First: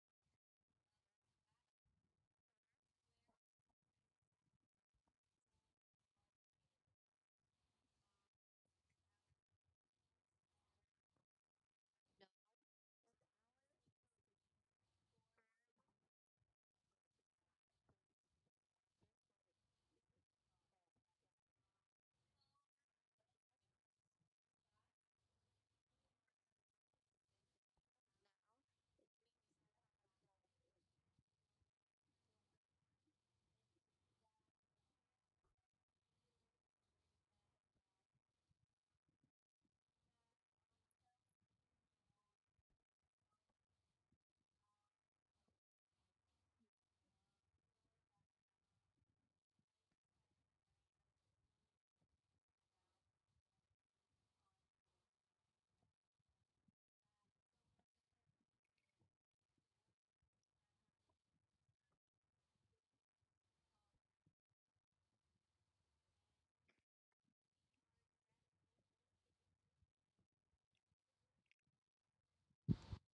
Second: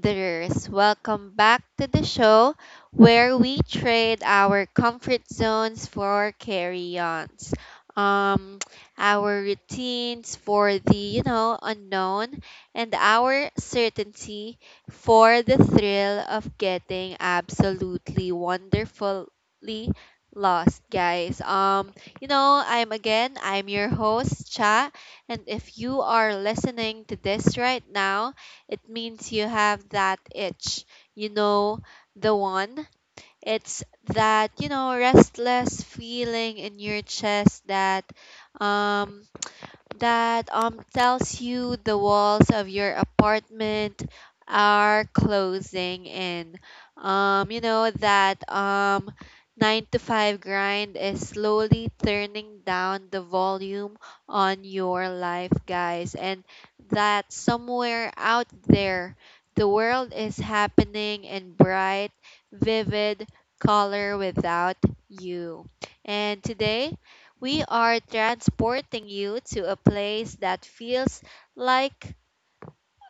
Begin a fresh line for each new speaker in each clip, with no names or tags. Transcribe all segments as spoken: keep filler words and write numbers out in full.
Wanderers. Welcome back to the show where we trade our comfort zones for carry-ons. Um, our routines for the, you know, unknown, and our certainty for the thrill of getting absolutely wonderfully lost, guys. Um, you know, I'm again, I'm your host, Cha, and if you are listening to this right now, it means you have that itch. You know, the one. It's that, you know, restless feeling in your chest that um that um tells you the walls of your apartment are closing in. Um, you know that um nine to five grind is slowly turning down the volume on your life, guys, and that somewhere out there the world is happening in bright, vivid color without you. And today we are transporting you to a place that feels like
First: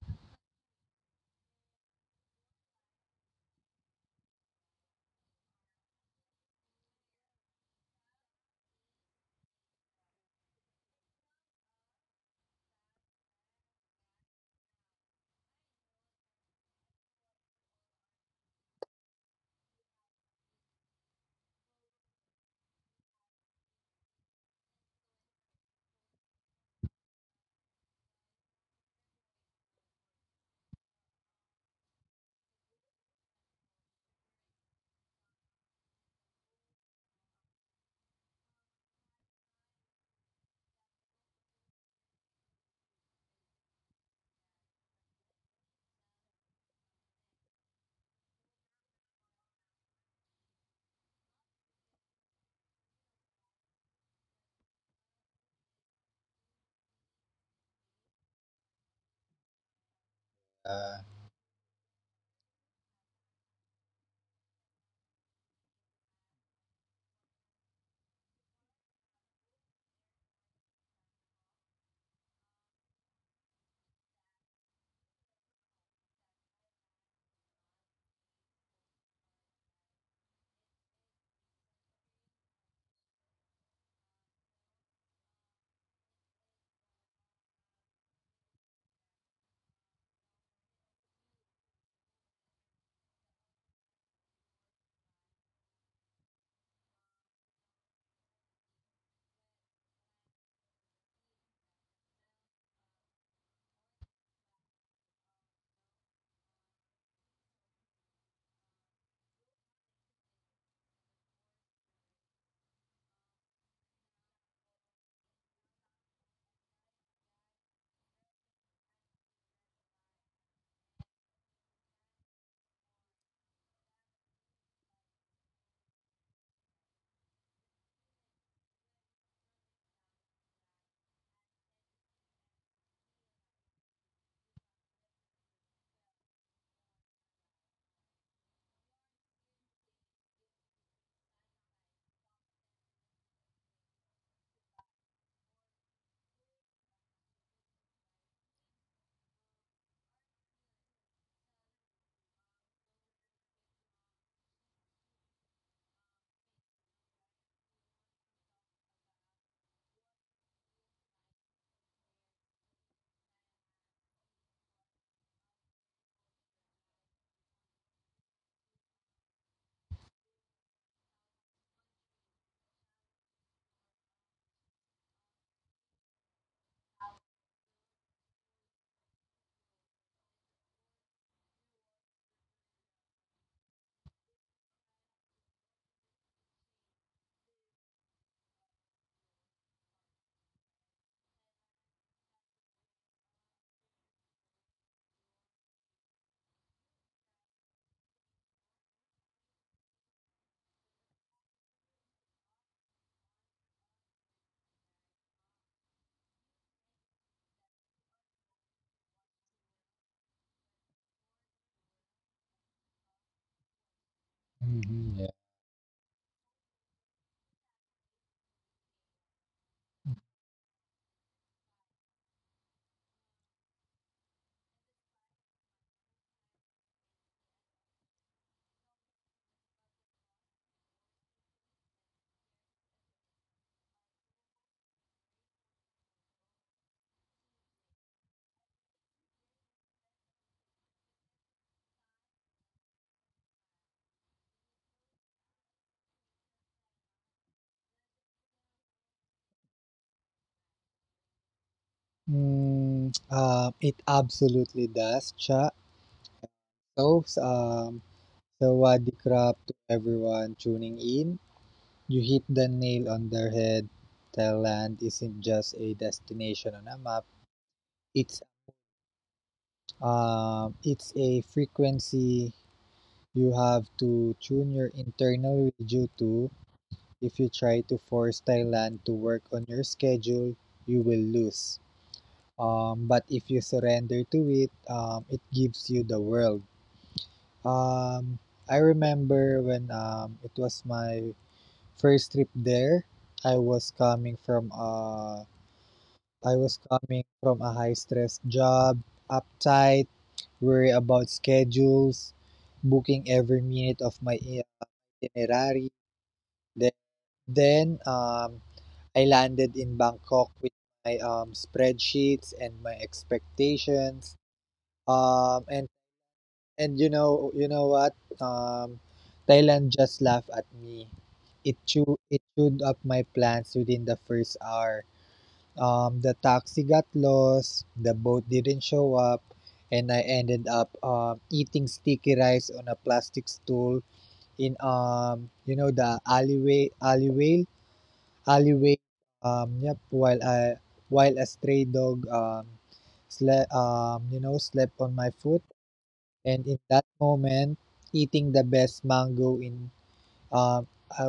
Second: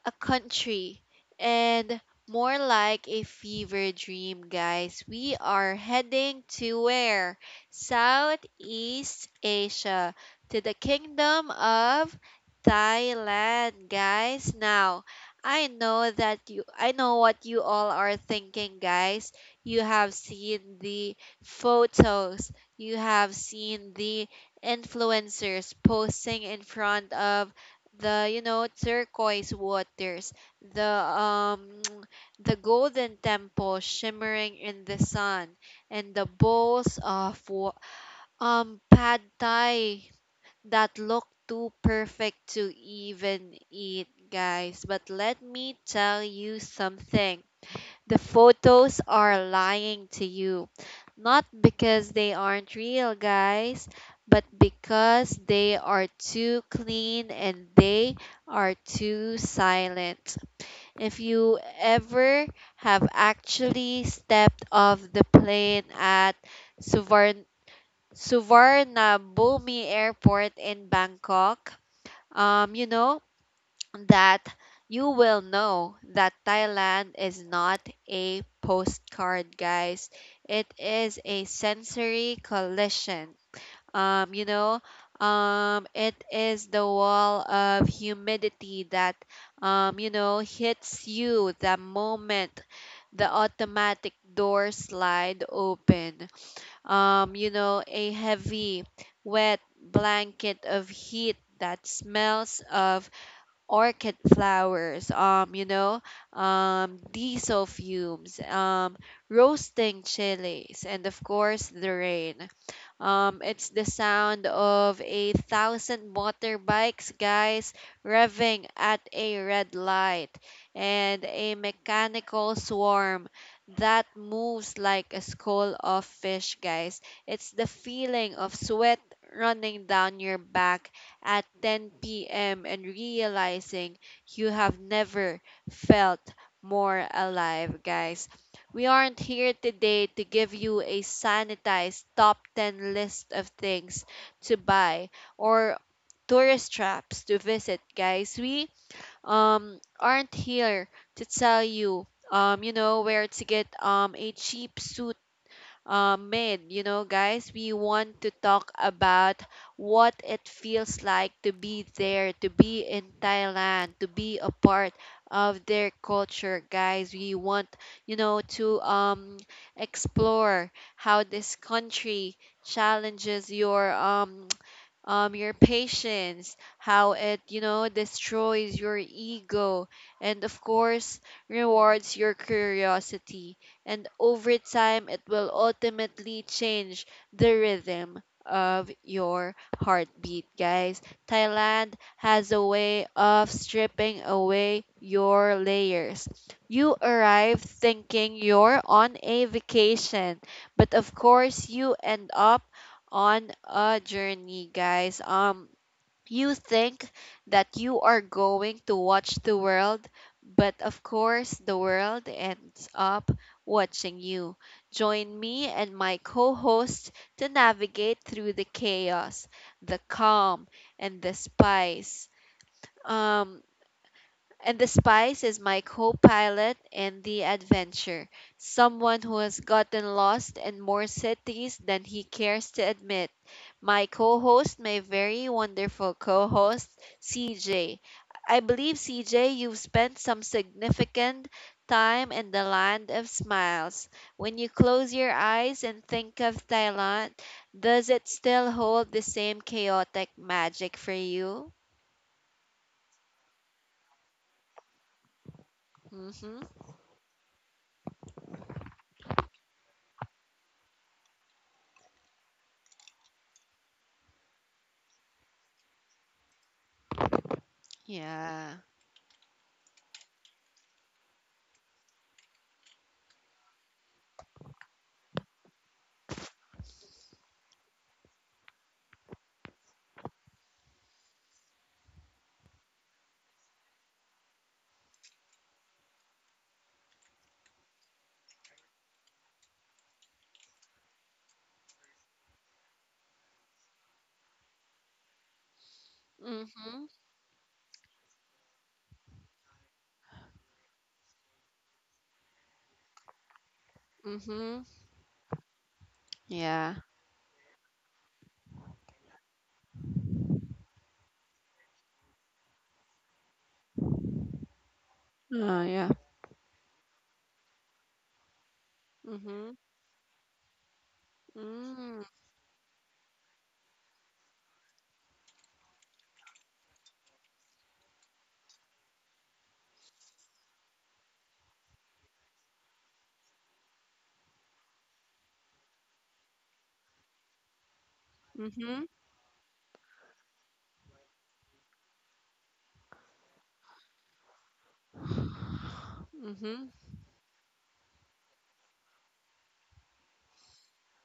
a country and more like a fever dream, guys. We are heading to where? Southeast Asia, to the kingdom of Thailand, guys. Now, I know that you I know what you all are thinking, guys. You have seen the photos. You have seen the influencers posting in front of the you know turquoise waters, the um the golden temple shimmering in the sun, and the bowls of wa- um pad thai that look too perfect to even eat, guys. But let me tell you something: the photos are lying to you, not because they aren't real, guys, but because they are too clean and they are too silent.
Uh,
If you ever have actually stepped off the plane at Suvarn- Suvarnabhumi Airport in Bangkok, um, you know, that you will know that Thailand is not a postcard, guys. It is a sensory collision. Um, you know, um, it is the wall of humidity that, um, you know, hits you the moment the automatic door slide open. Um, you know, a heavy, wet blanket of heat that smells of orchid flowers, um, you know, um, diesel fumes, um, roasting chilies, and of course the rain. Um, it's the sound of a thousand motorbikes, guys, revving at a red light, and a mechanical swarm that moves like a school of fish, guys. It's the feeling of sweat running down your back at ten p m and realizing you have never felt more alive, guys. We aren't here today to give you a sanitized top ten list of things to buy or tourist traps to visit, guys. We um aren't here to tell you um you know where to get um a cheap suit uh, made. You know, guys, we want to talk about what it feels like to be there, to be in Thailand, to be a part of their culture, guys. We want, you know, to um, explore how this country challenges your um, um, your patience, how it, you know, destroys your ego, and of course, rewards your curiosity, and over time it will ultimately change the rhythm of your heartbeat, guys. Thailand has a way of stripping away your layers. You arrive thinking you're on a vacation, but of course you end up on a journey, guys. Um you think that you are going to watch the world, but of course the world ends up watching you. Join me and my co host to navigate through the chaos, the calm, and the spice. Um, and the spice is my co pilot in the adventure, someone who has gotten lost in more cities than he cares to admit. My co host, my very wonderful co host, C J. I believe, C J, you've spent some significant time in the land of smiles. When you close your eyes and think of Thailand, does it still hold the same chaotic magic for you?
Mm, uh, it absolutely does, Cha.
Mm hmm.
So, um, so waddy crap to everyone tuning in. You hit the nail on the head. Thailand isn't just a destination on a map. It's
Yeah.
um, it's a frequency you have to tune your internal radio to. If you try to force Thailand to work on your schedule, you will lose. Um, but if you surrender to it, um, it gives you the world. Um, I remember when um, it was my first trip there. I was coming from uh, I
Mm
was
hmm.
coming from a high stress job, uptight, worry about schedules, booking every minute of my i-
Mhm.
itinerary. Then,
Yeah.
then um, I landed in Bangkok with my um, spreadsheets and my expectations. Um, and
Uh, yeah.
And you know, you know what? Um,
Mhm.
Thailand just laughed at me. It chewed,
Mm.
it chewed up my plans within the first hour. Um, the taxi got lost, the boat didn't show up, and I ended up um, eating sticky rice on a plastic stool in um, you know, the alleyway, alleyway, alleyway.
Mhm.
Um, yep. While I, while a stray dog um, slept, um, you know, slept on my foot. And in
Mhm.
that moment, eating the best mango in um I,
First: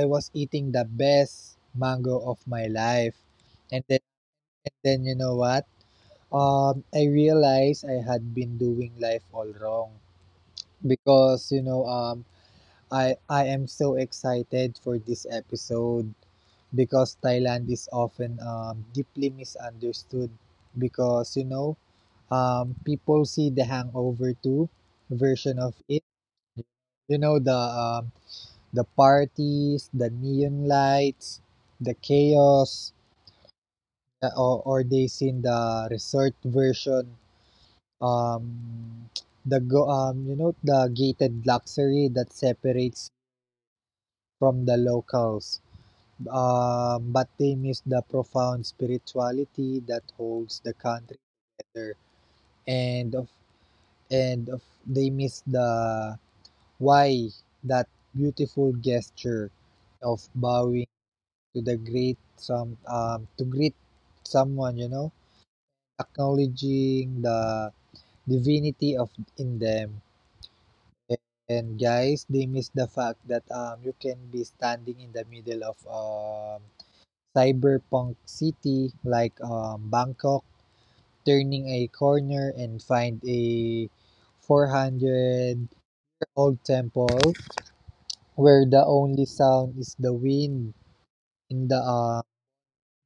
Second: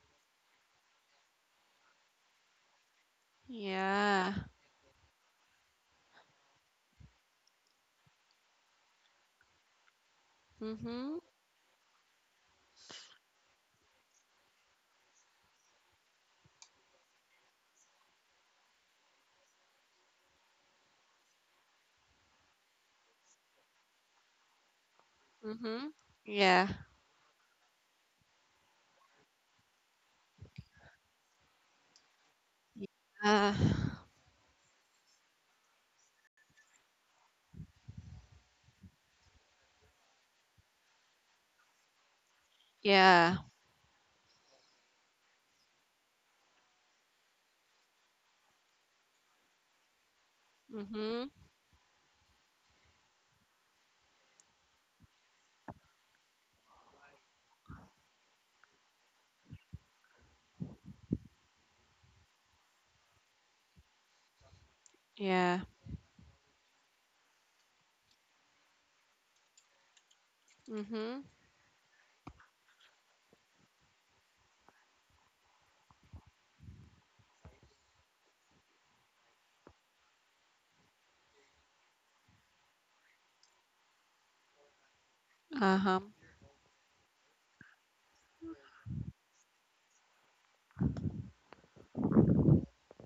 I was eating the best mango of my life. And then
Yeah.
and then you know what? Um I realized I had been doing life all wrong
Mhm.
because you know um I I am so excited for this episode because Thailand is often um deeply misunderstood because you know um people see the hangover two version of
Mhm.
it.
Yeah.
You know the um, the parties, the neon lights, the chaos,
Uh. Yeah.
uh, or, or they seen the resort version. Um, the go um, You know the gated luxury that separates
Yeah.
from the locals. Um, but they miss the profound spirituality that holds the country
Mhm.
together, and of and of they miss the why, that beautiful gesture of bowing to the great some um, to greet someone, you know,
Yeah.
acknowledging the divinity of in them.
Mhm.
And guys, they miss the fact that um you can be standing in the middle of um cyberpunk city like um Bangkok, turning a corner and find a 400
Uh-huh.
year old temple where the only sound is the wind in the uh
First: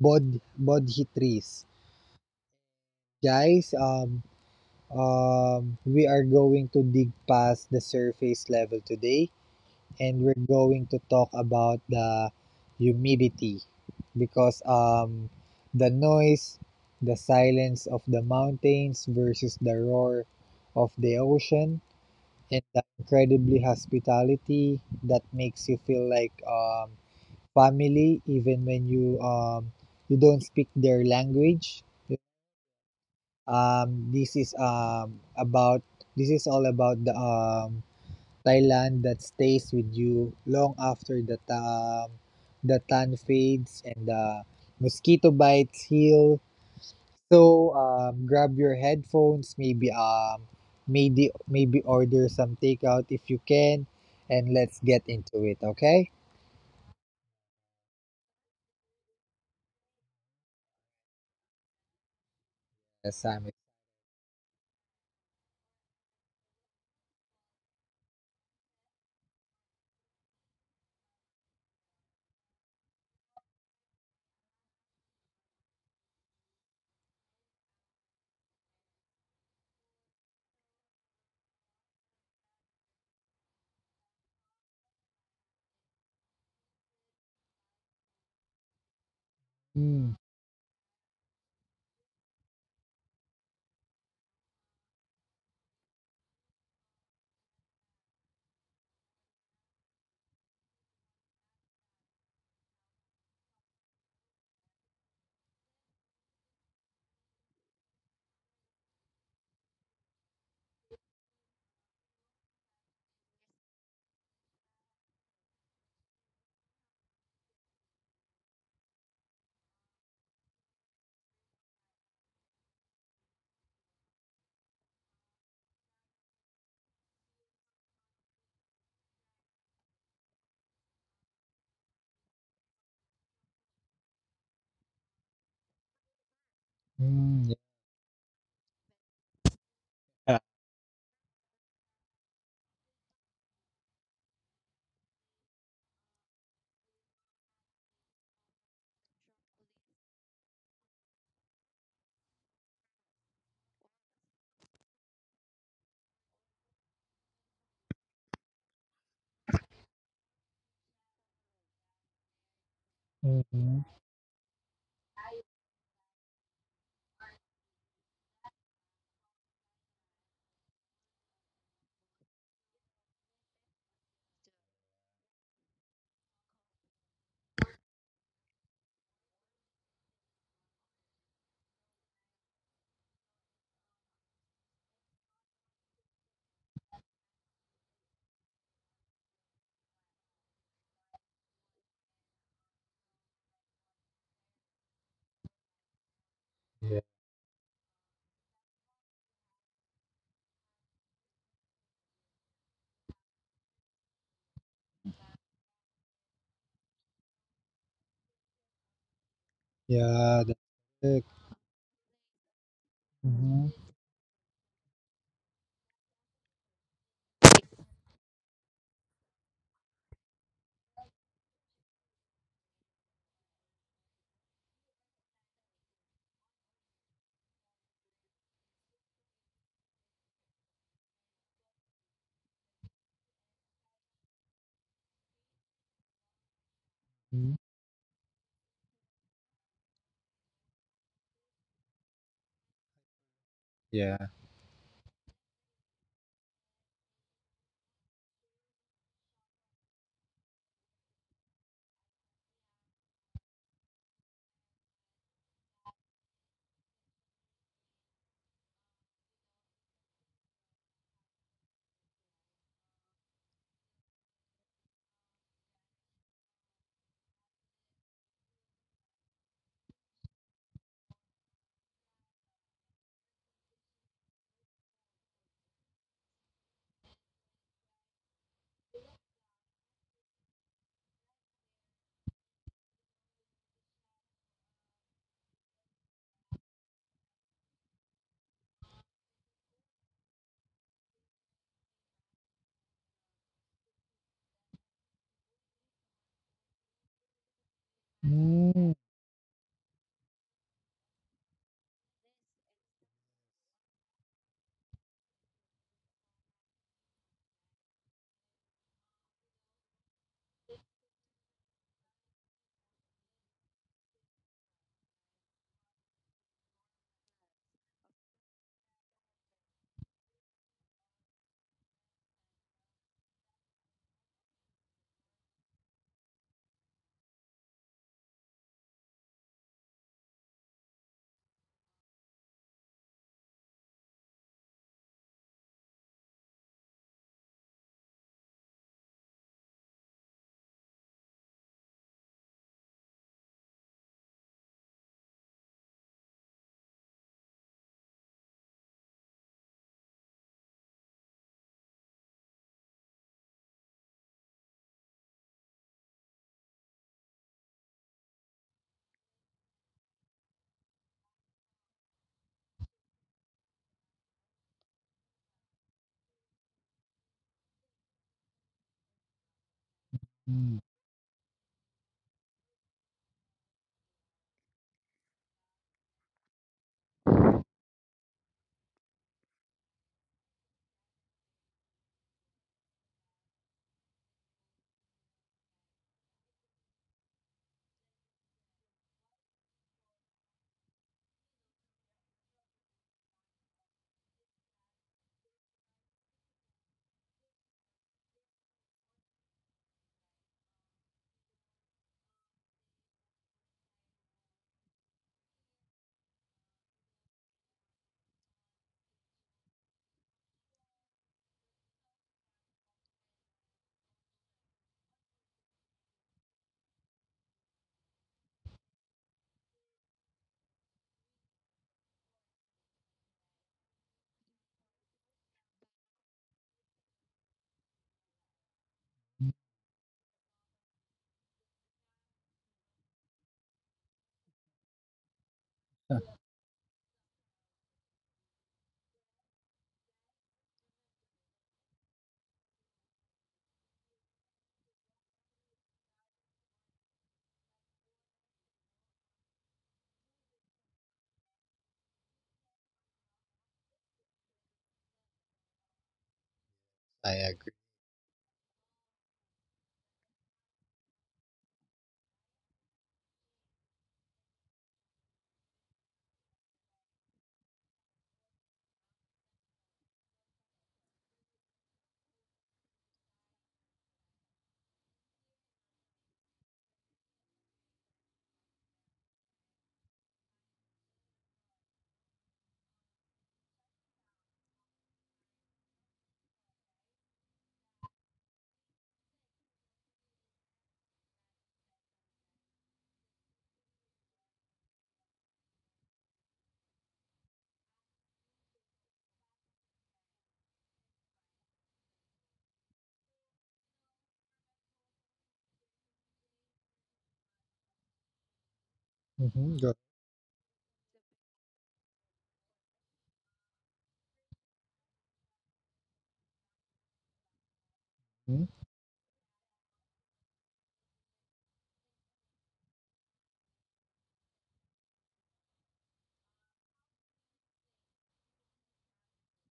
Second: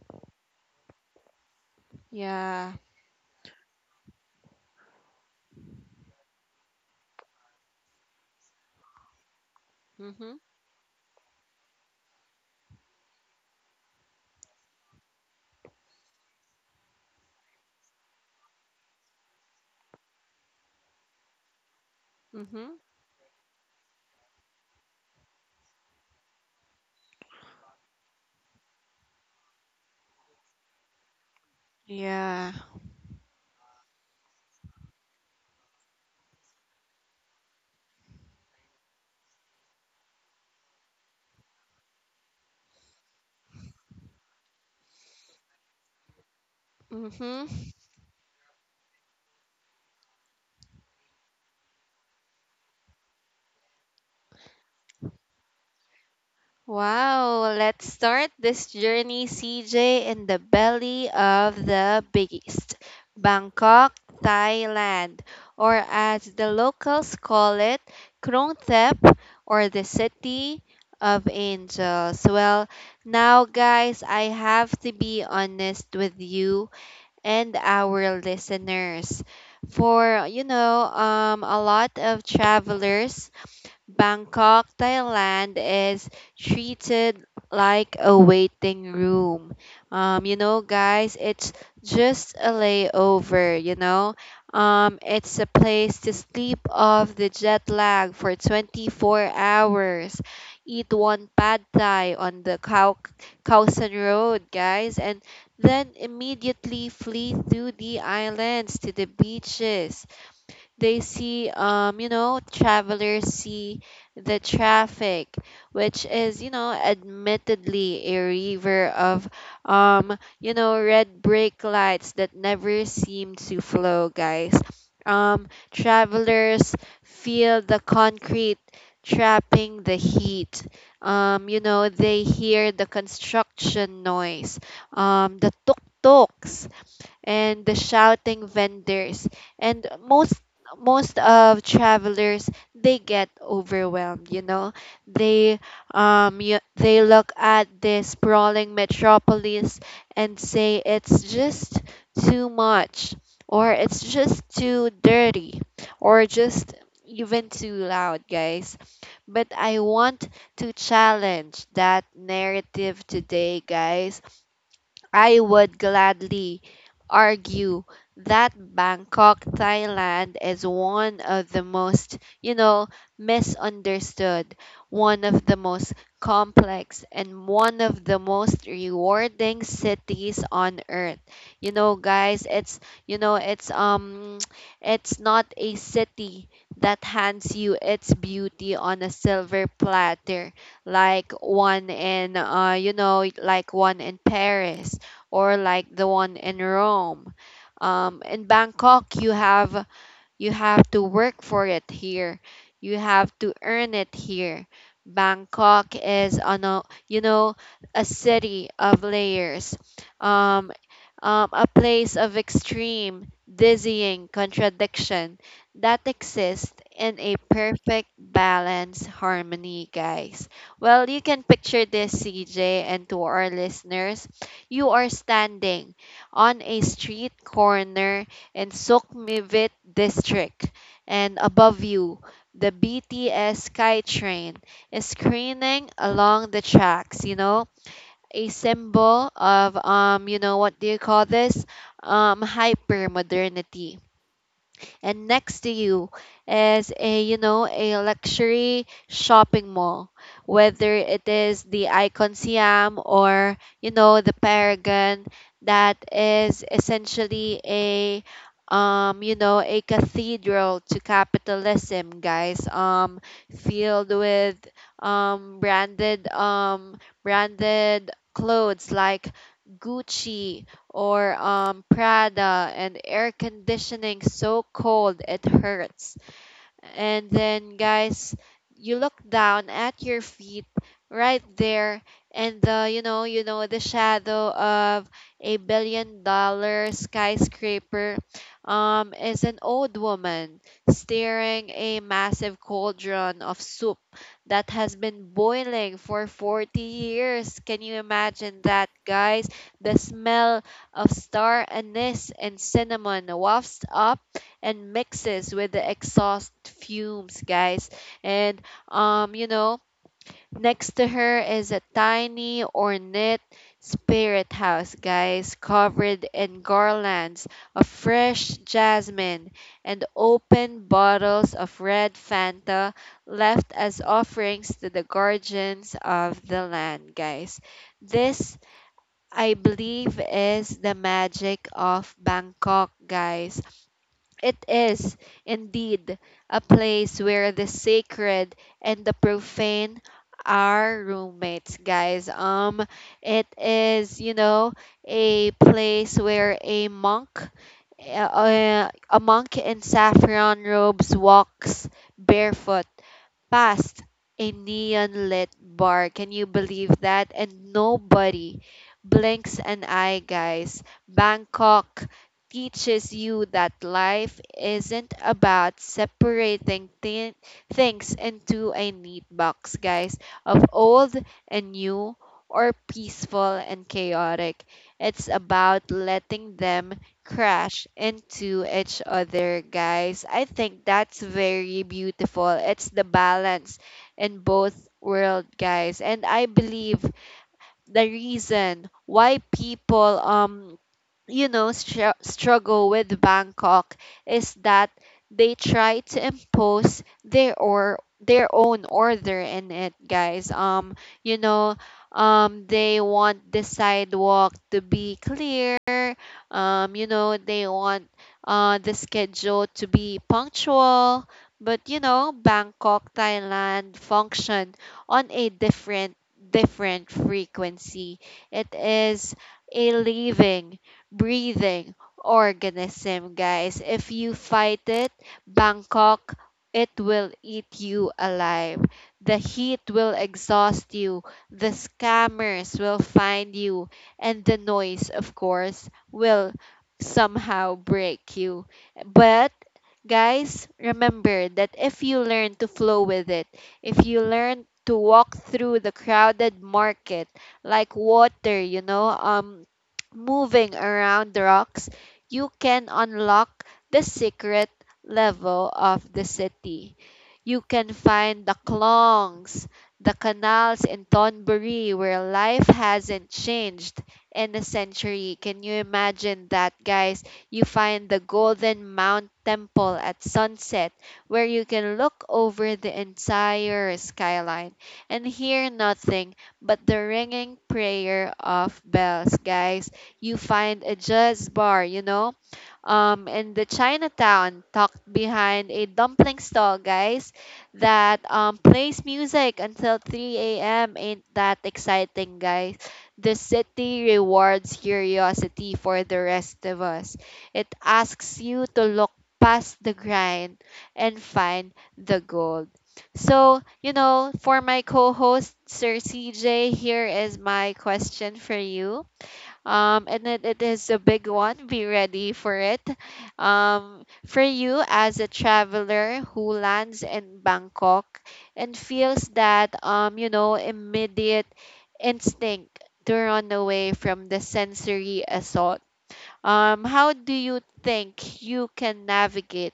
bod bodhi trees,
Yeah.
guys um Um, We are going to dig past the surface level today, and
Mhm.
we're going to talk about the humidity because um, the noise, the silence of the mountains versus the roar of the ocean, and
Mhm.
the incredibly hospitality that makes you feel like um, family even when you um, you don't speak their language.
Yeah.
Um, this is um about this is all about the um Thailand that stays with you long after the um the tan fades and the mosquito bites heal.
Mhm.
So um, grab your headphones, maybe um maybe maybe order some takeout if you can, and let's get into it. Okay?
Wow, let's start this journey, C J, in the belly of the biggest
Yes, I'm.
Bangkok, Thailand, or as the locals call it, Krung Thep, or the City of Angels. Well, now, guys, I have to be honest with you and our listeners. For, you know, um, a lot of travelers, Bangkok, Thailand is treated like a waiting room.
Mm,
Um, you know, guys, it's just a layover, you know. Um, it's a place to sleep off the jet lag for twenty-four hours. Eat one pad thai on the Khao Khaosan Road, guys, and then immediately flee through the islands to the beaches. They see, um, you know, travelers see the traffic, which is, you know, admittedly a river of, um, you know, red brake lights that never seem to flow, guys. Um, travelers feel the concrete trapping the heat. Um, you know, they hear the construction noise, um, the tuk tuks
mm, yeah,
and the shouting vendors. And most most of travelers, they get overwhelmed. You know, they um you, they look at this sprawling metropolis and say it's just too much, or it's just too dirty, or just even too loud, guys. But I want to challenge that narrative today,
mhm,
guys. I would gladly argue that Bangkok, Thailand is one of the most, you know, misunderstood, one of the most complex, and one of the most rewarding cities on earth. You know, guys, it's, you know, it's, um, it's not a city that hands you its beauty on a silver platter like one in, uh, you know, like one in Paris, or like the one in
yeah,
Rome. Um, in Bangkok, you have you have to work for it here. You have to earn it here. Bangkok is on a, you know, a city of layers.
yeah, that's
Um,
it.
um, a place of extreme,
Mm-hmm.
dizzying contradiction that exists in a perfect balance harmony, guys. Well, you can picture this, C J, and to our listeners, you are standing on a street corner in Sukmivit district. And above you, the B T S SkyTrain is screening along the tracks, you
Mm-hmm.
know, a symbol of um, you know, what do you call this? Um, hyper modernity.
Yeah.
And next to you is a you know a luxury shopping mall, whether it is the Icon Siam or you know the Paragon, that is essentially a um you know a cathedral to capitalism, guys. Um filled with um branded um branded clothes like Gucci or um, Prada, and air conditioning so cold it hurts. And then, guys, you look down at your feet right there, and the you know, you know, the shadow of a billion dollar skyscraper um, is an old woman steering a massive cauldron of soup that has been boiling for forty years. Can you imagine that,
Mm.
guys? The smell of star anise and cinnamon wafts up and mixes with the exhaust fumes, guys. And um, you know, next to her is a tiny ornate spirit house, guys, covered in garlands of fresh jasmine and open bottles of red Fanta left as offerings to the guardians of the land, guys. This, I believe, is the magic of Bangkok, guys. It is indeed a place where the sacred and the profane are roommates, guys. Um, it is, you know, a place where a monk, uh, a monk in saffron robes walks barefoot past a neon lit bar. Can you believe that? And nobody blinks an eye, guys. Bangkok teaches you that life isn't about separating thi- things into a neat box, guys, of
Mm.
old and new or peaceful and chaotic. It's about letting them crash into each other, guys. I think that's very beautiful. It's the balance in both world, guys. And I believe the reason why people um you know, str- struggle with Bangkok is that they try to impose their or their own order in it, guys. Um, you know, um, they want the sidewalk to be clear. Um, you know, they want uh the schedule to be punctual. But you know, Bangkok, Thailand function on a different different frequency. It is a living breathing organism, guys. If you fight it, Bangkok, it will eat you alive. The heat will exhaust you. The scammers will find you. And the noise, of course,
Huh,
will somehow break you. But, guys, remember that if you learn to flow with it, if you learn to walk through the crowded market like water, you know, um, moving around the rocks, you can unlock the secret level of the city.
I
You
agree.
can find the clongs, the canals in Thornbury where life hasn't changed in a century. Can you imagine that, guys? You find the Golden Mount Temple at sunset where you can look over the entire skyline and hear nothing but the ringing prayer of bells, guys. You find a jazz bar, you know, um, in the Chinatown, tucked behind a dumpling stall, guys, that um, plays music until three a m. Ain't that exciting, guys? The city rewards curiosity for the rest of us. It asks you to look past the grind and find the gold. So, you know, for my co host, Sir C J, here is my question for you.
Mm-hmm. Go.
Um, and it, it is a big one. Be ready for it. Um, for you, as a traveler who lands in Bangkok
Mhm,
and feels that, um, you know, immediate instinct to run away from the sensory assault, um, how do you think you can navigate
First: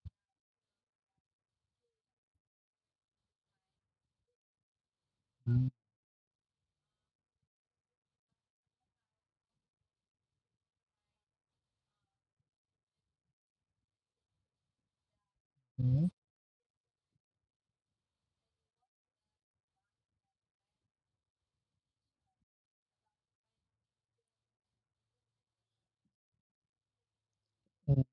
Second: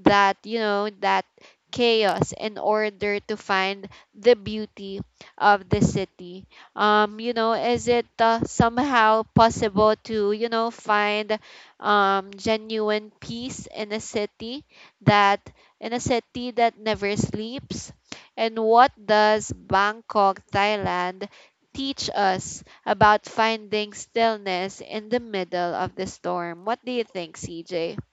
that you know that chaos in order to find the beauty of
mhm,
the city? Um you know is it uh, somehow possible to you know find um genuine peace in a city that in a
mm.
city that never sleeps? And what does Bangkok, Thailand teach us about finding stillness in the middle of the storm? What do you think, CJ?
mm.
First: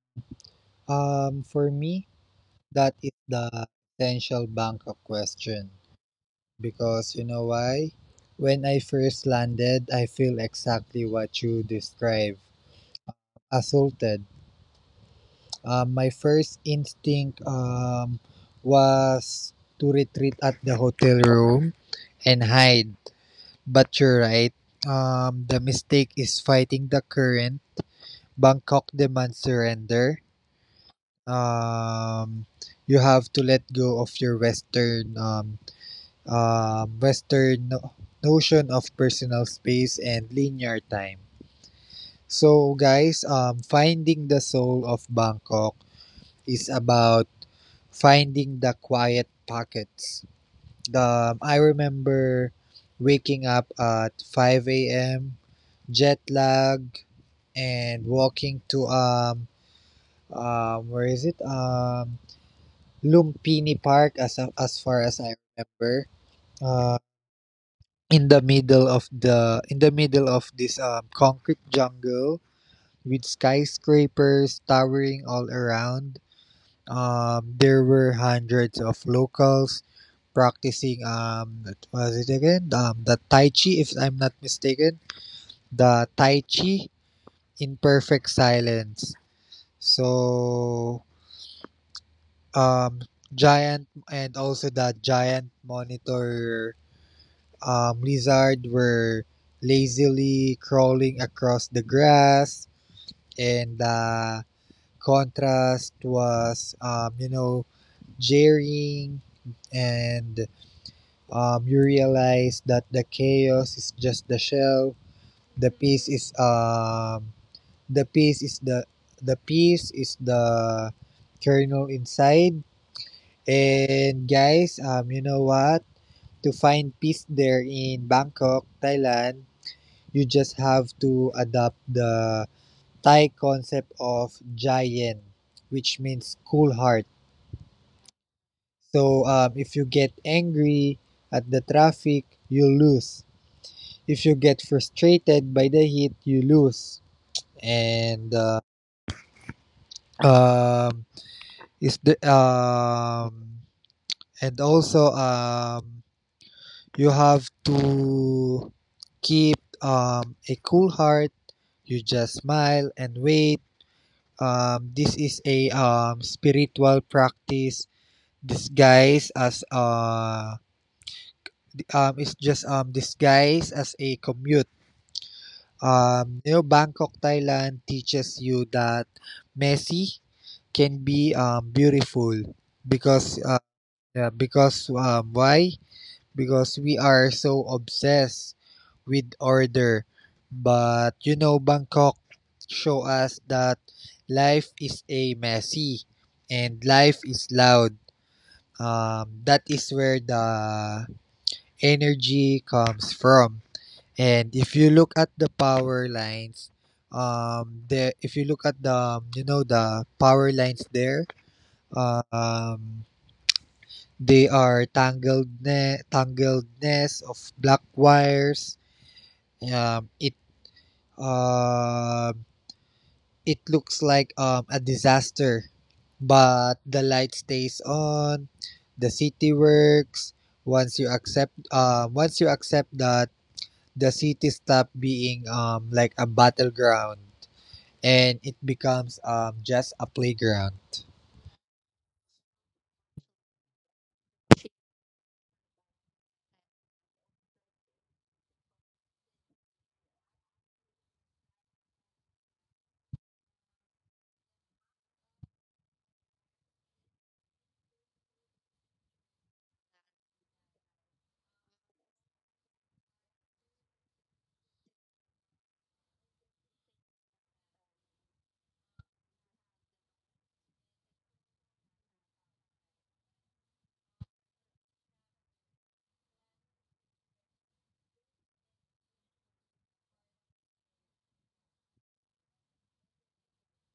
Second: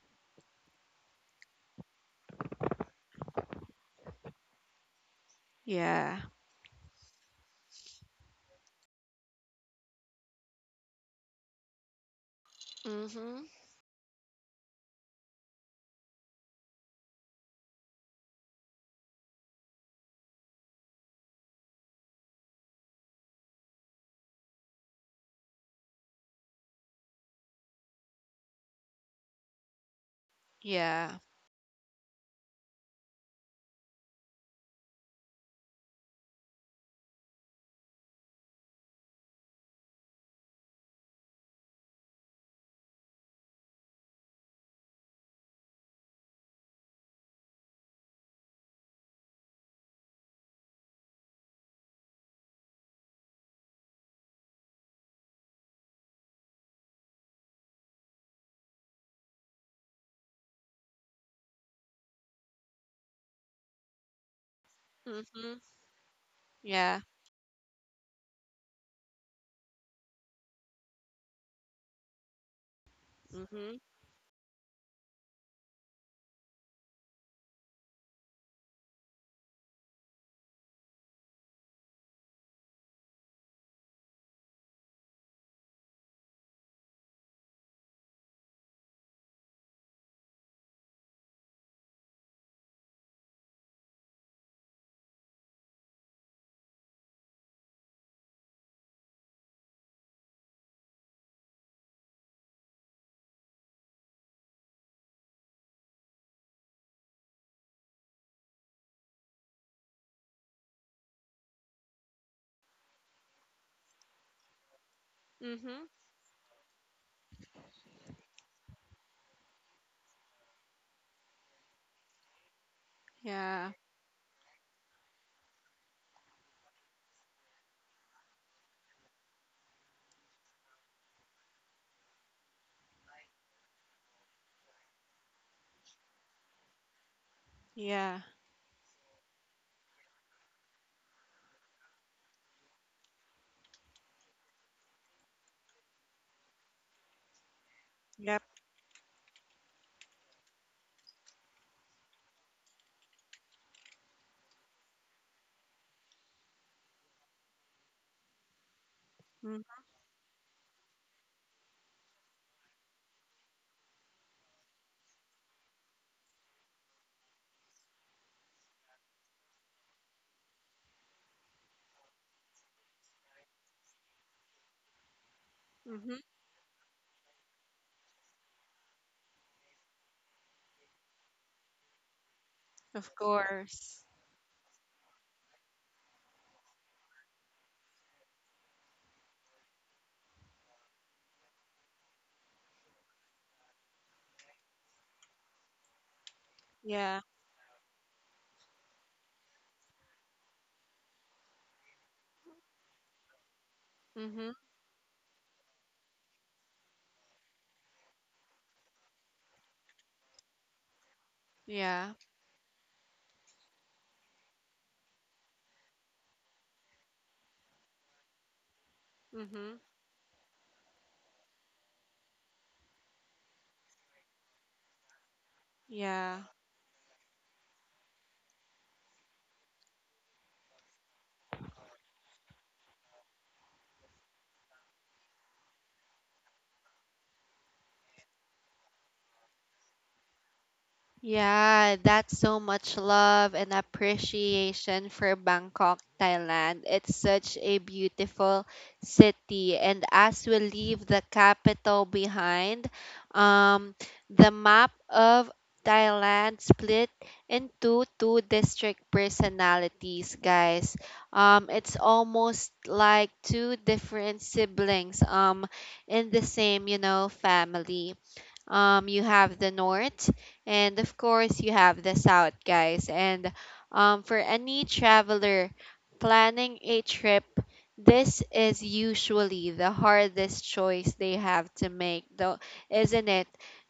Um, for me, that is the essential bank of question
Yeah.
because you know why? When I first landed, I feel exactly what you describe,
Mm-hmm.
assaulted. Um, my first instinct um was to retreat at the hotel room and hide. But you're right. Um, the mistake is fighting the current. Bangkok demands surrender.
Yeah.
um, you have to let go of your Western um, um, Western no- notion of personal space and linear time. So, guys, um, finding the soul of Bangkok is about finding the quiet pockets. Um, I remember waking up at five a m, jet lag, and walking to um, um where is it um Lumpini Park as as far as I
Mhm.
remember. Uh,
Yeah.
in the middle of the in the middle of this um, concrete jungle with
Mhm.
skyscrapers towering all around. Um, there were hundreds of locals practicing um what was it again? Um, the Tai Chi, if I'm not mistaken, the Tai Chi in perfect silence. So um giant and also the giant monitor um, lizard were lazily crawling across the grass, and the contrast was, um, you know, jarring, and um, you realize that the chaos is just the shell. The
Mhm.
peace is um, the peace is the the peace is the kernel inside.
Yeah.
And guys, um, you know what? To find peace there in Bangkok, Thailand, you just have to adopt the Thai concept of jayen, which means cool heart.
Yeah.
So um, if you get angry at the traffic, you lose. If you get frustrated by the heat, you lose. And uh, um, is the um, and also um, You have to keep um, a cool heart. You just smile and wait. Um, this is a um, spiritual practice disguised as uh, um, it's just um, disguised as a commute. Um, you know, Bangkok, Thailand teaches you that messy can be um, beautiful
Of
because uh,
course.
yeah, because um, why? Because we are so obsessed with order. But you know, Bangkok show us that life is a messy and life
Yeah.
is loud. Um, that is where the energy comes from. And
Mhm.
if you look at the power lines, um, the if you look at the um, you know the power lines there,
Yeah.
uh, um, they are tangled ne- tangledness of black wires.
Mhm.
Um, it uh, it looks like um, a disaster,
Yeah.
but the light stays on, the city works. Once you accept, uh, once you accept that the city stop being um, like a battleground, and it becomes um, just a playground.
Yeah, that's so much love and appreciation for Bangkok, Thailand. It's such a beautiful city. And as we leave the capital behind, um, the map of Thailand split into two district personalities, guys. Um, it's almost like two different siblings um, in the same, you know, family. Um, you have the north, and of course, you have the south, guys. And um, for any traveler planning a trip, this is usually the hardest choice they have to make, though, isn't it?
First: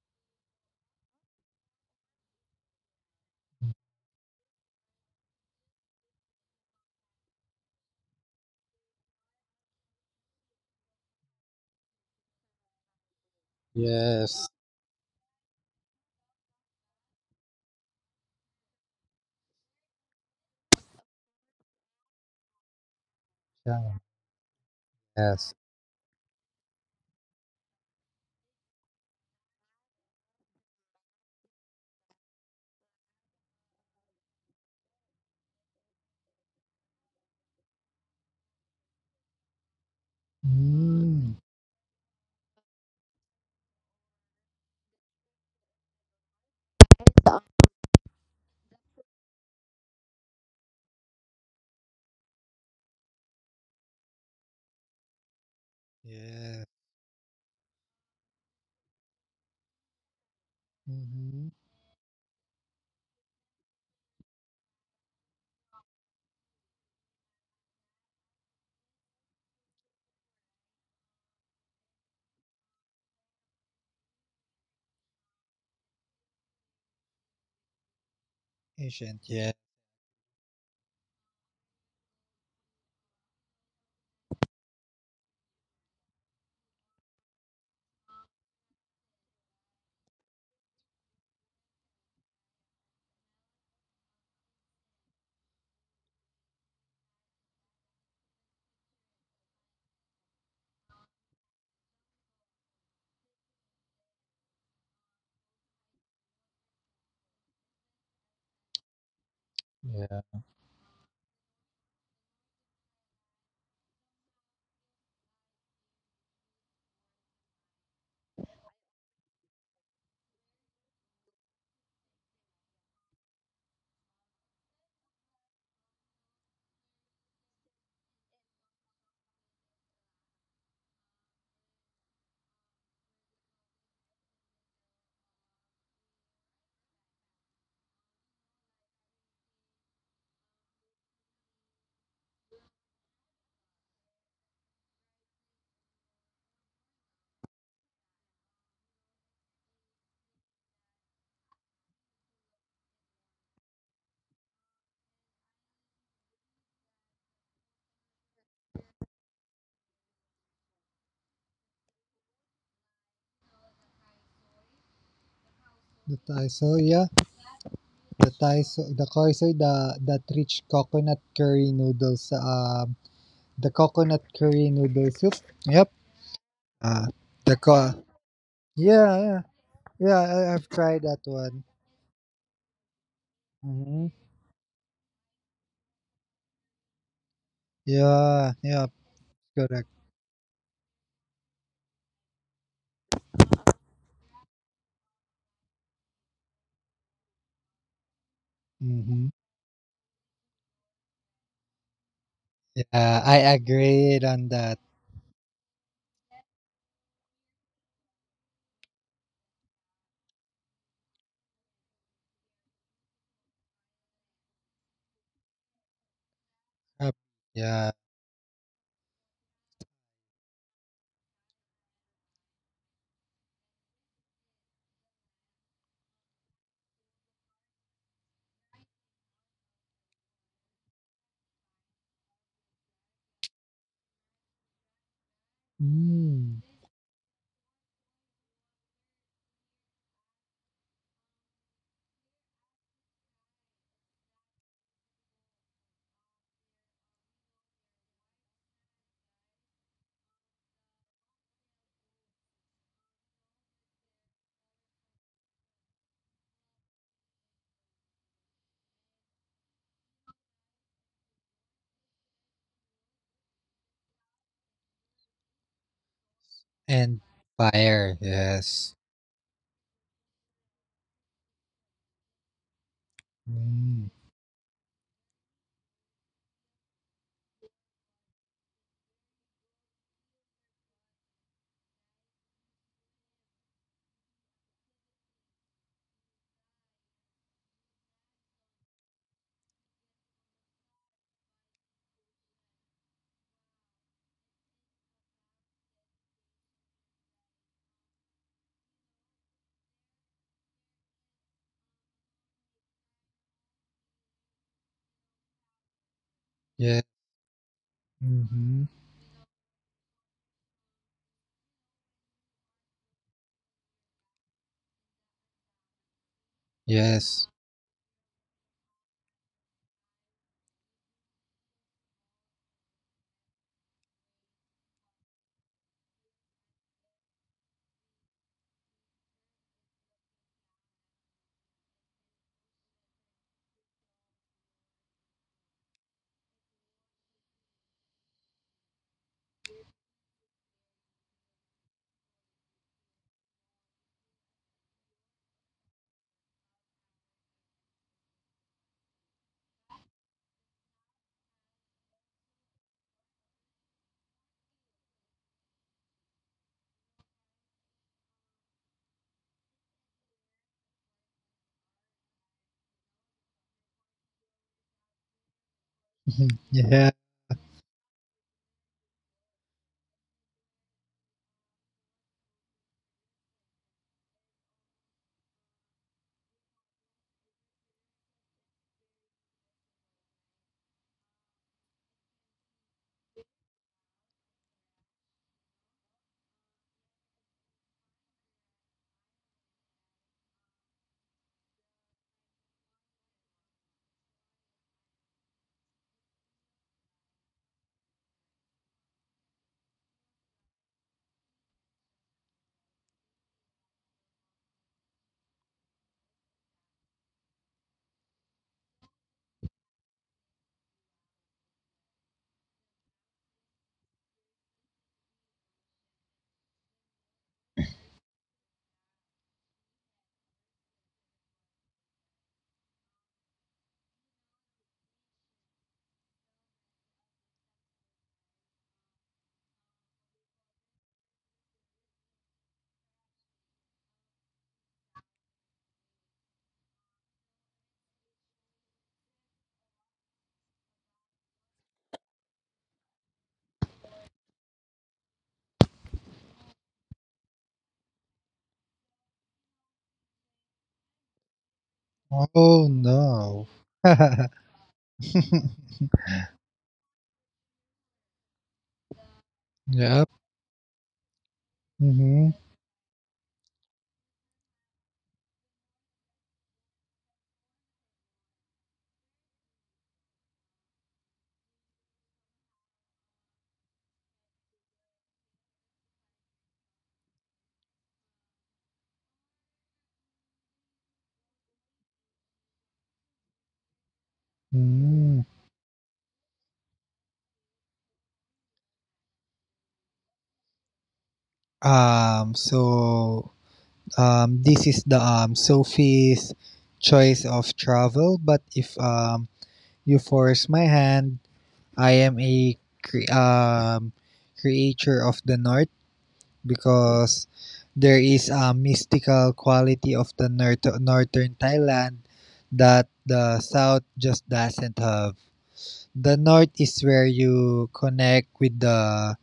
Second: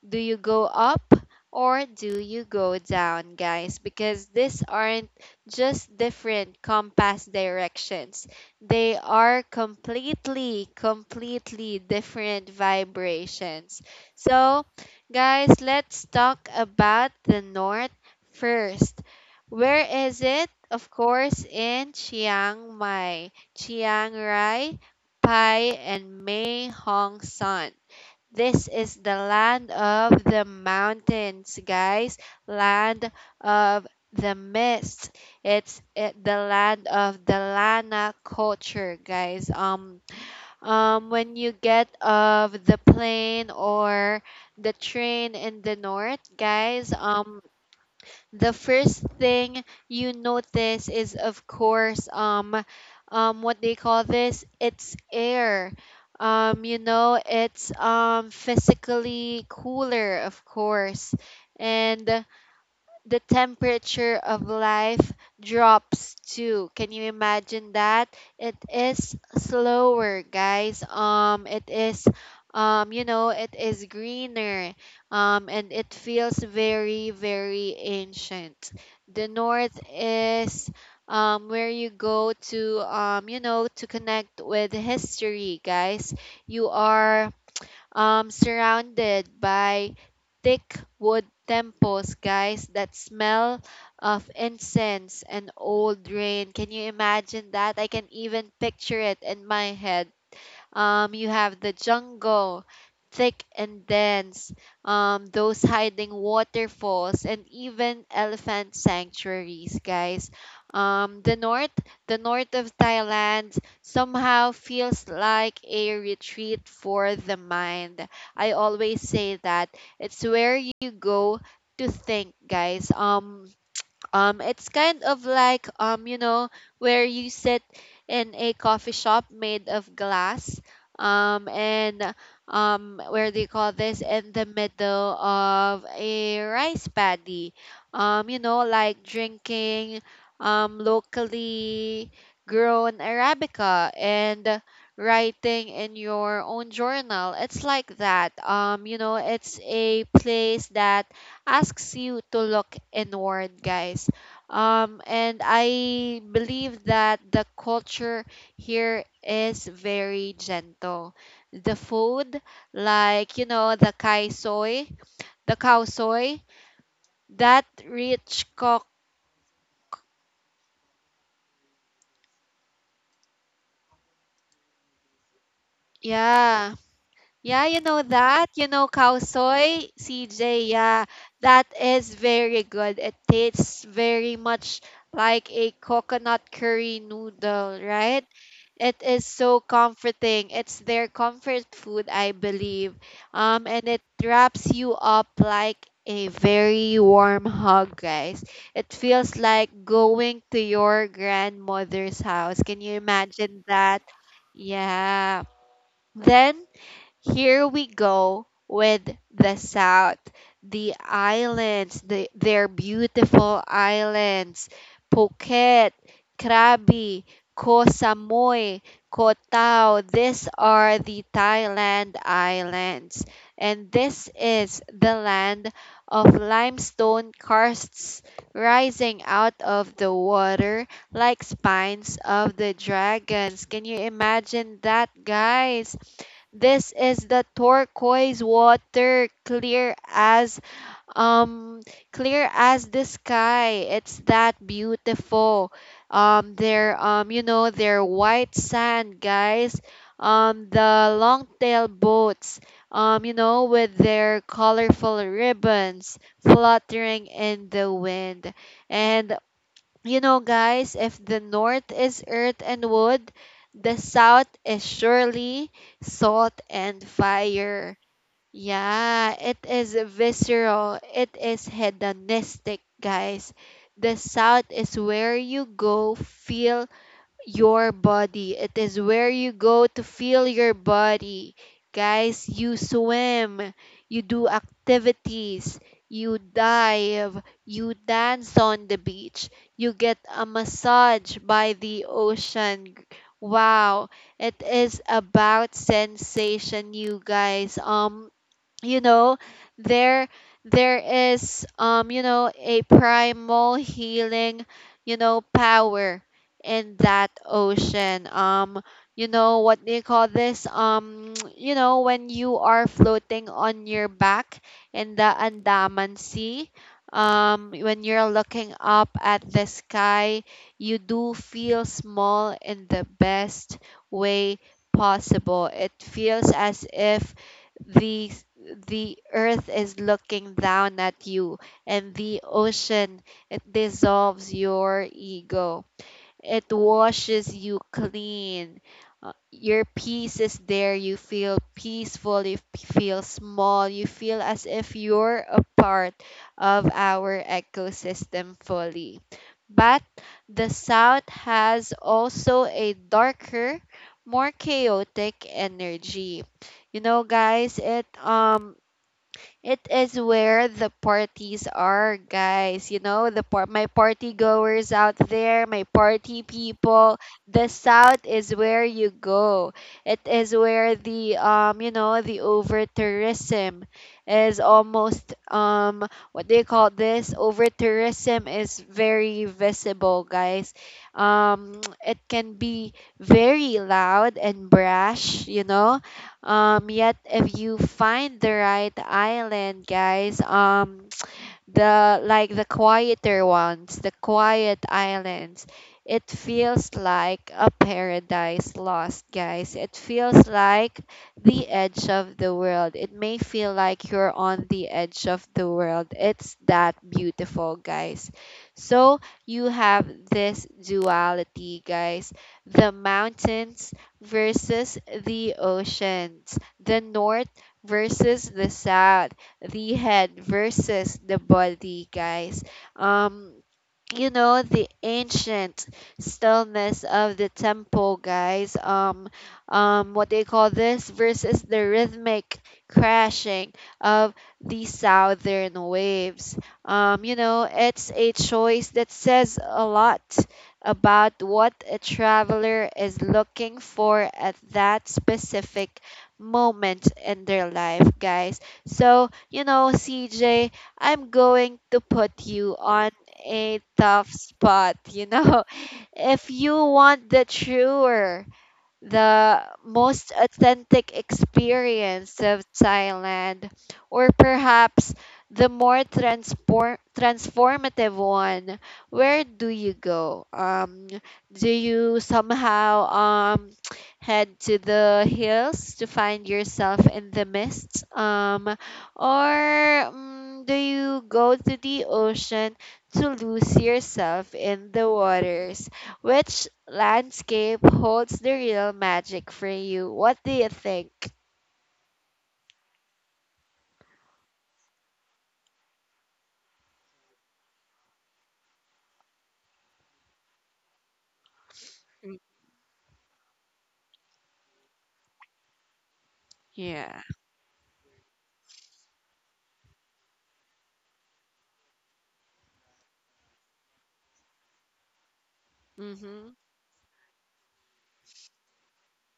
Do you go up or do you go down, guys? Because these aren't just different compass directions, they are completely, completely different vibrations.
Yes.
So, guys, let's talk about the north first. Where is it? Of course, in Chiang Mai,
Yeah.
Chiang Rai,
Yes.
Pai, and Mae Hong Son. This is the land of the mountains, guys. Land of the mist. It's eh, the land of the Lana culture, guys. Um, um,
Mm.
when you get off the plane or the train in the north, guys, um, the first thing you notice is, of course, um, um, what they call this? It's air.
Yeah.
Um, you know, it's um, physically cooler, of course.
Mm-hmm.
And the temperature of life drops too. Can you imagine that? It is slower, guys. Um, it is, um, you know, it is greener. Um, and it feels very, very ancient.
Ancient.
The
Yeah.
north is um, where you go to, um, you know, to connect with history, guys. You are um, surrounded by thick wood temples, guys, that smell of incense and old rain. Can you imagine that? I can even picture it in my head. Um, you have the jungle, thick and dense, um, those hiding waterfalls, and even elephant sanctuaries,
Yeah.
guys. Um, the north, the north of Thailand somehow feels like a retreat for the mind. I always say that it's where you go to think, guys. Um, um, it's kind of like um, you know, where you sit in a coffee shop made of glass, um, and um, where they call this, in the middle of a rice paddy, um, you know, like drinking um locally grown arabica and writing in your own journal. It's like that. Um, you know, it's a place that asks you to look inward, guys. Um, and I believe that the culture here is very gentle. The food, like, you know, the kai soy, the cow
The
soy,
Taiso, yeah.
that
The
rich cock,
Taiso, the Koisoy, the that rich coconut curry noodles sa uh, The coconut curry noodle soup. Yep.
yeah.
Uh, the
Yeah, you know
co-
that. You know
Yeah,
cow
yeah.
soy,
Yeah, I,
C J.
I've tried
Yeah,
that one.
that is very good. It tastes
Mm-hmm.
very much like a coconut curry noodle, right?
Yeah, yeah,
It is so
correct.
comforting. It's their comfort food, I believe. Um, and it wraps you up like a very warm hug, guys. It
Mm-hmm.
feels like going to your grandmother's house. Can you
Yeah, I
imagine that?
agreed on that.
Yeah. Then here we go with the South, the islands, the, their beautiful islands, Phuket,
Uh,
Krabi, Koh
yeah,
Samui, Koh Tao. These are the Thailand islands, and this is the land of limestone karsts rising out of the water like spines of the dragons. Can you imagine that, guys?
Mm.
This is the turquoise water, clear as um clear as the sky. It's that beautiful. Um, their um you know, their white sand, guys. Um, the long tail boats, um you know, with their colorful ribbons fluttering in the wind. And you know, guys, if the north is earth and wood, the south is surely salt and
and
fire.
fire. Yes,
Yeah, it is visceral. It is hedonistic, guys.
Mm.
The south is where you go, feel, your body. It is where you go to feel your body. Guys, you swim, you do activities, you dive, you dance on the beach, you get a massage by the ocean. Wow, it is about sensation, you guys. Um, you know, there there is um you know, a primal healing, you know, power in
yeah,
that ocean.
Mm-hmm.
Um you know, what do you call this? Um You know, when you are floating on your back in the Andaman Sea,
yes.
um when you're looking up at the sky, you do feel small in the best way possible. It feels as if the s- the earth is looking down at you, and the ocean, it dissolves your ego, it washes you clean. Uh, Your peace is there. You feel peaceful. You f- feel small. You feel as if you're a part of our ecosystem fully. But the South has also a darker, more chaotic energy. You know, guys, it um it is where the parties are, guys. You know, the par- my party goers out there, my party
Mhm. Yeah.
people. The South is where you go. It is where the um, you know, the over tourism is almost um, what do you call this? Over tourism is very visible, guys. Um, it can be very loud and brash, you know, um, yet if you find the right island, guys, um, the like the quieter ones, the quiet islands. It feels like a paradise lost, guys. It feels like the edge of the world. It may feel like you're on the edge of the world. It's that beautiful, guys. So you have this duality, guys. The mountains versus the oceans. The north versus the south, the head versus the body, guys. Um, you know, the ancient stillness of the tempo, guys, um um what they call this, versus the rhythmic crashing of the southern waves. Um, you know, it's a choice that says a lot about what a traveler is looking for at that specific moment in their life, guys. So, you know, CJ, I'm going to put you
Oh
on
no.
a tough spot, you know. If you want the truer, the
Yep.
most authentic experience
Mm-hmm.
of Thailand, or perhaps the more transform- transformative one? Where do you go? Um, do you somehow um, head to the hills to find yourself in the mist? Um, or mm, do you go to the ocean to lose yourself in the
Mm.
waters? Which landscape holds the real magic for you? What do you think?
Um. So um, this is the um, Sophie's choice of travel, but if um, you force my hand, I am a cre- um, creature of the north
Yeah.
because there is a mystical quality of the north- northern Thailand that the south just doesn't have. The
Mm-hmm.
north is where you connect with the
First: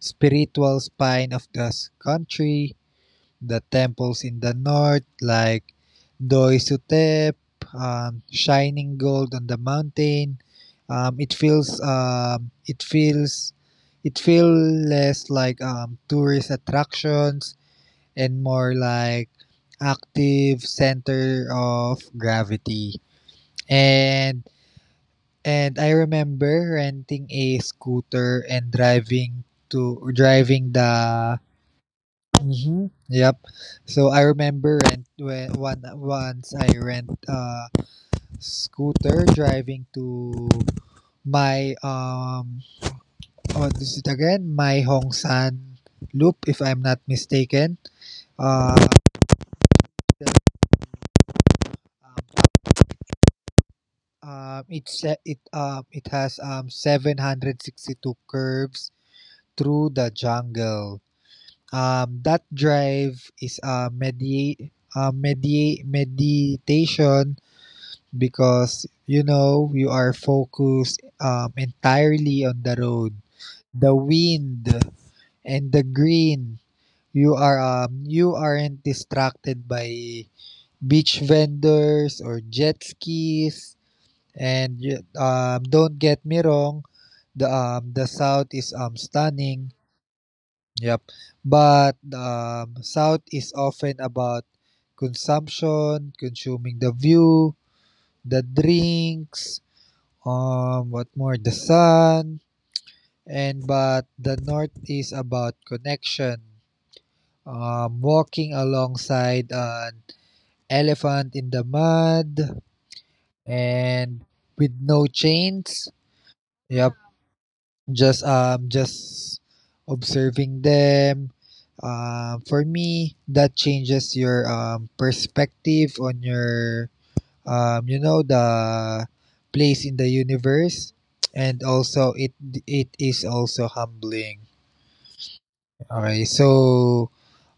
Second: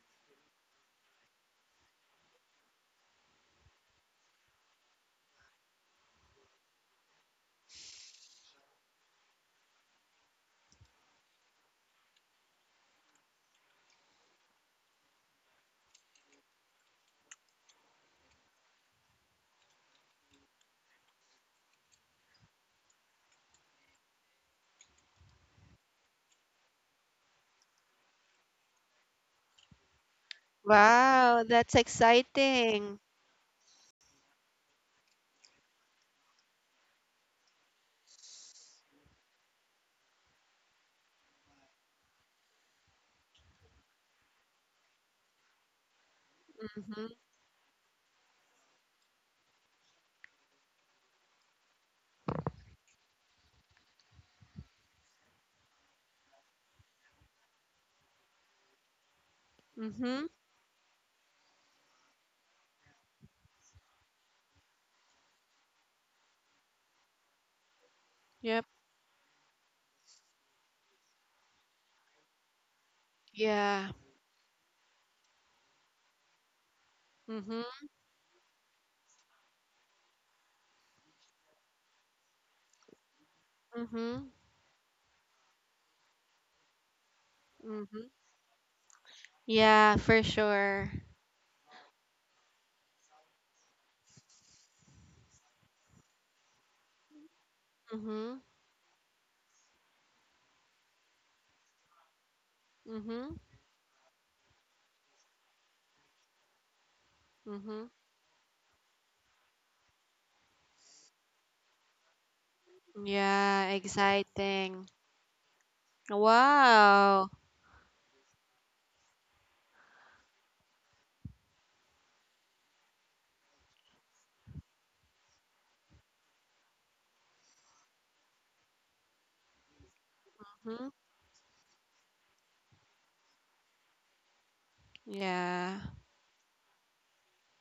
spiritual spine of the country. The temples in the north, like Doisutep, um, shining gold on the mountain. Um, it feels um, it feels it feels less like um, tourist attractions and more like active center of gravity. And and I remember renting a scooter and driving to driving the
Wow, that's
Mm-hmm.
exciting.
Yep. So I remember rent when one once I rent a scooter driving to my um what is it again? My Hongsan Loop, if I'm not
Mm-hmm,
mistaken. Uh, um, um, it's uh, it um it has um seven hundred sixty-two curves through the
mm-hmm.
jungle. Um, that drive is a medi uh, medi meditation
Yep.
because you know you are focused um, entirely on the road,
Yeah.
the wind, and the green. You are
Mm-hmm,
um, you aren't distracted by beach vendors or jet skis.
mm-hmm,
And y- um, don't get me wrong, the um,
mm-hmm.
the south is um stunning.
Yeah, for sure.
Yep, but um, south is often about consumption, consuming the view,
Mm-hmm,
the drinks, Um, what more? The sun,
mm-hmm,
and but the north is about connection.
mm-hmm.
Um, walking alongside an elephant in the mud
Yeah,
and with
exciting.
no chains. Yep,
Wow.
just um, just observing them. Um, for me, that changes your um perspective on your um, you know the place in the
Mm-hmm.
universe, and also it it is also humbling.
Yeah.
okay so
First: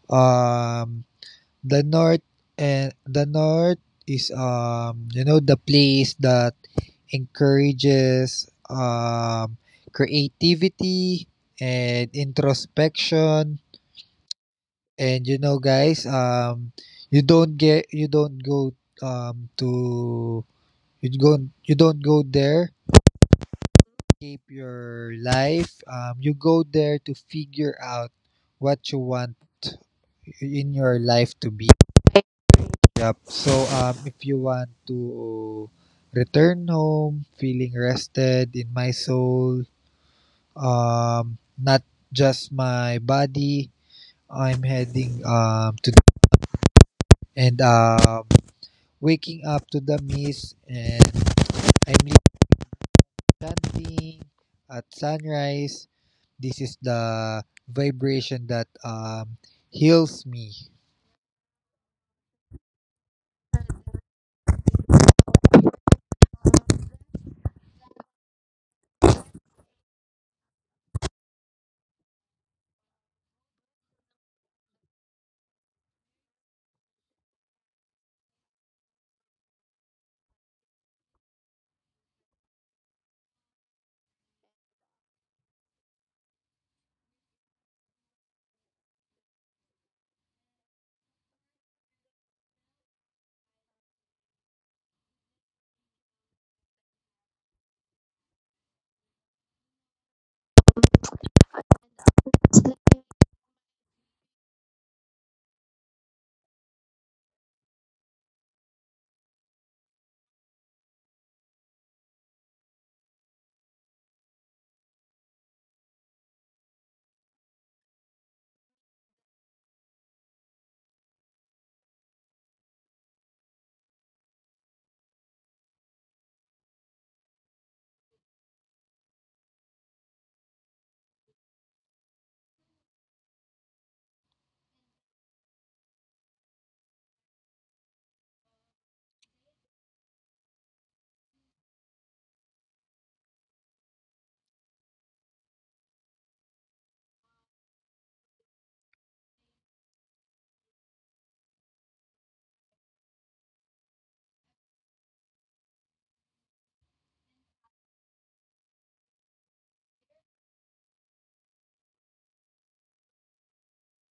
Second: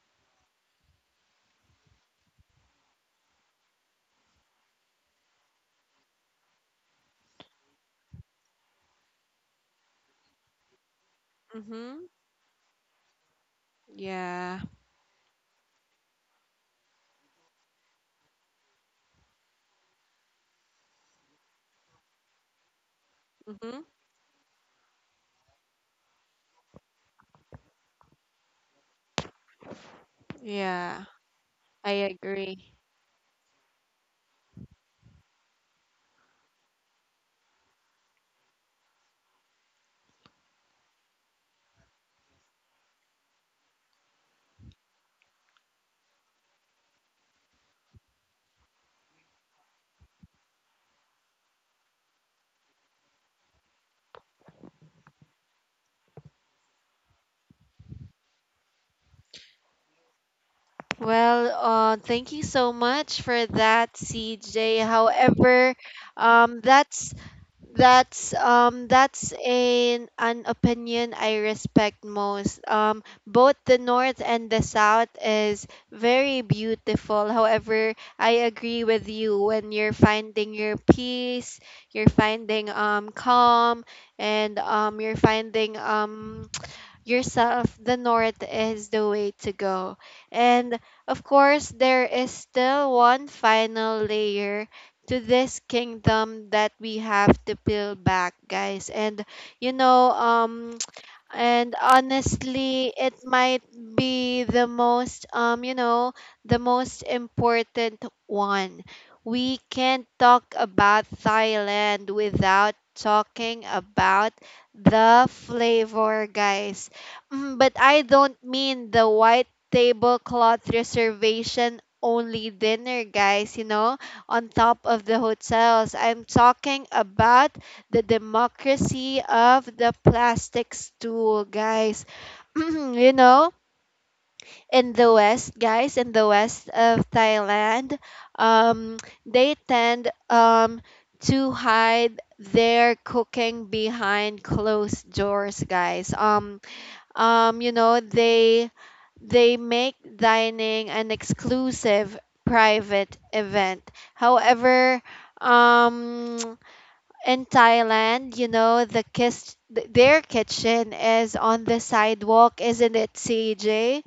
um the north and the north is um you know the place that encourages um creativity
Mm-hmm.
and introspection.
Yeah.
And you know guys um you don't get You don't go um to you don't you don't go there
Mm-hmm.
escape your life. Um, you go there to figure out what you want in your
Yeah.
life to be.
I agree.
Yup. So um, if you want to return home feeling rested in my soul, um, not just my body, I'm heading um to and um waking up to the mist and I'm chanting at sunrise. This is the vibration that um heals me.
Well, uh, thank you so much for that, C J. However, um, that's that's um, that's an an opinion I respect most. Um, both the north and the south is very beautiful. However, I agree with you, when you're finding your peace, you're finding um calm, and um you're finding um yourself, the North is the way to go. And of course, there is still one final layer to this kingdom that we have to peel back, guys. And you know, um, and honestly, it might be the most, um, you know, the most important one. We can't talk about Thailand without talking about the flavor, guys. Mm, but I don't mean the white tablecloth reservation only dinner, guys, you know, on top of the hotels. I'm talking about the democracy of the plastic stool, guys. You know, in the West, guys, in the West of Thailand, um, they tend um, to hide their cooking behind closed doors, guys. Um, um you know, they they make dining an exclusive private event. However, um, in Thailand, you know, the kiss th- their kitchen is on the sidewalk, isn't it, CJ?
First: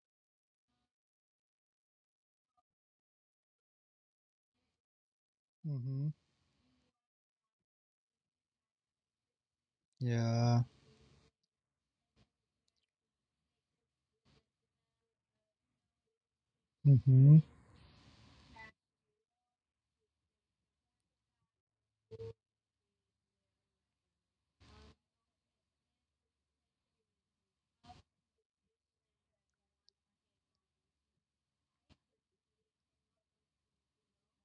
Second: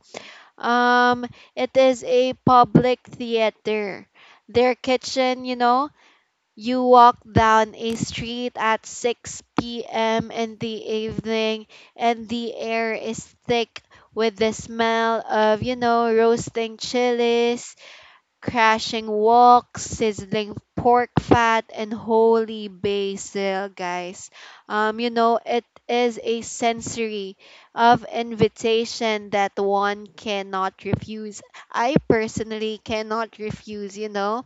Um, it is a public theater, their kitchen, you know.
Mm-hmm.
You walk down a street at six p m in
Yeah.
the evening, and the air is thick with the smell of, you know, roasting
Mm-hmm.
chilies, crashing wok, sizzling pork fat, and holy basil, guys. Um, you know, it is a sensory of invitation that one cannot refuse. I personally cannot refuse, you know.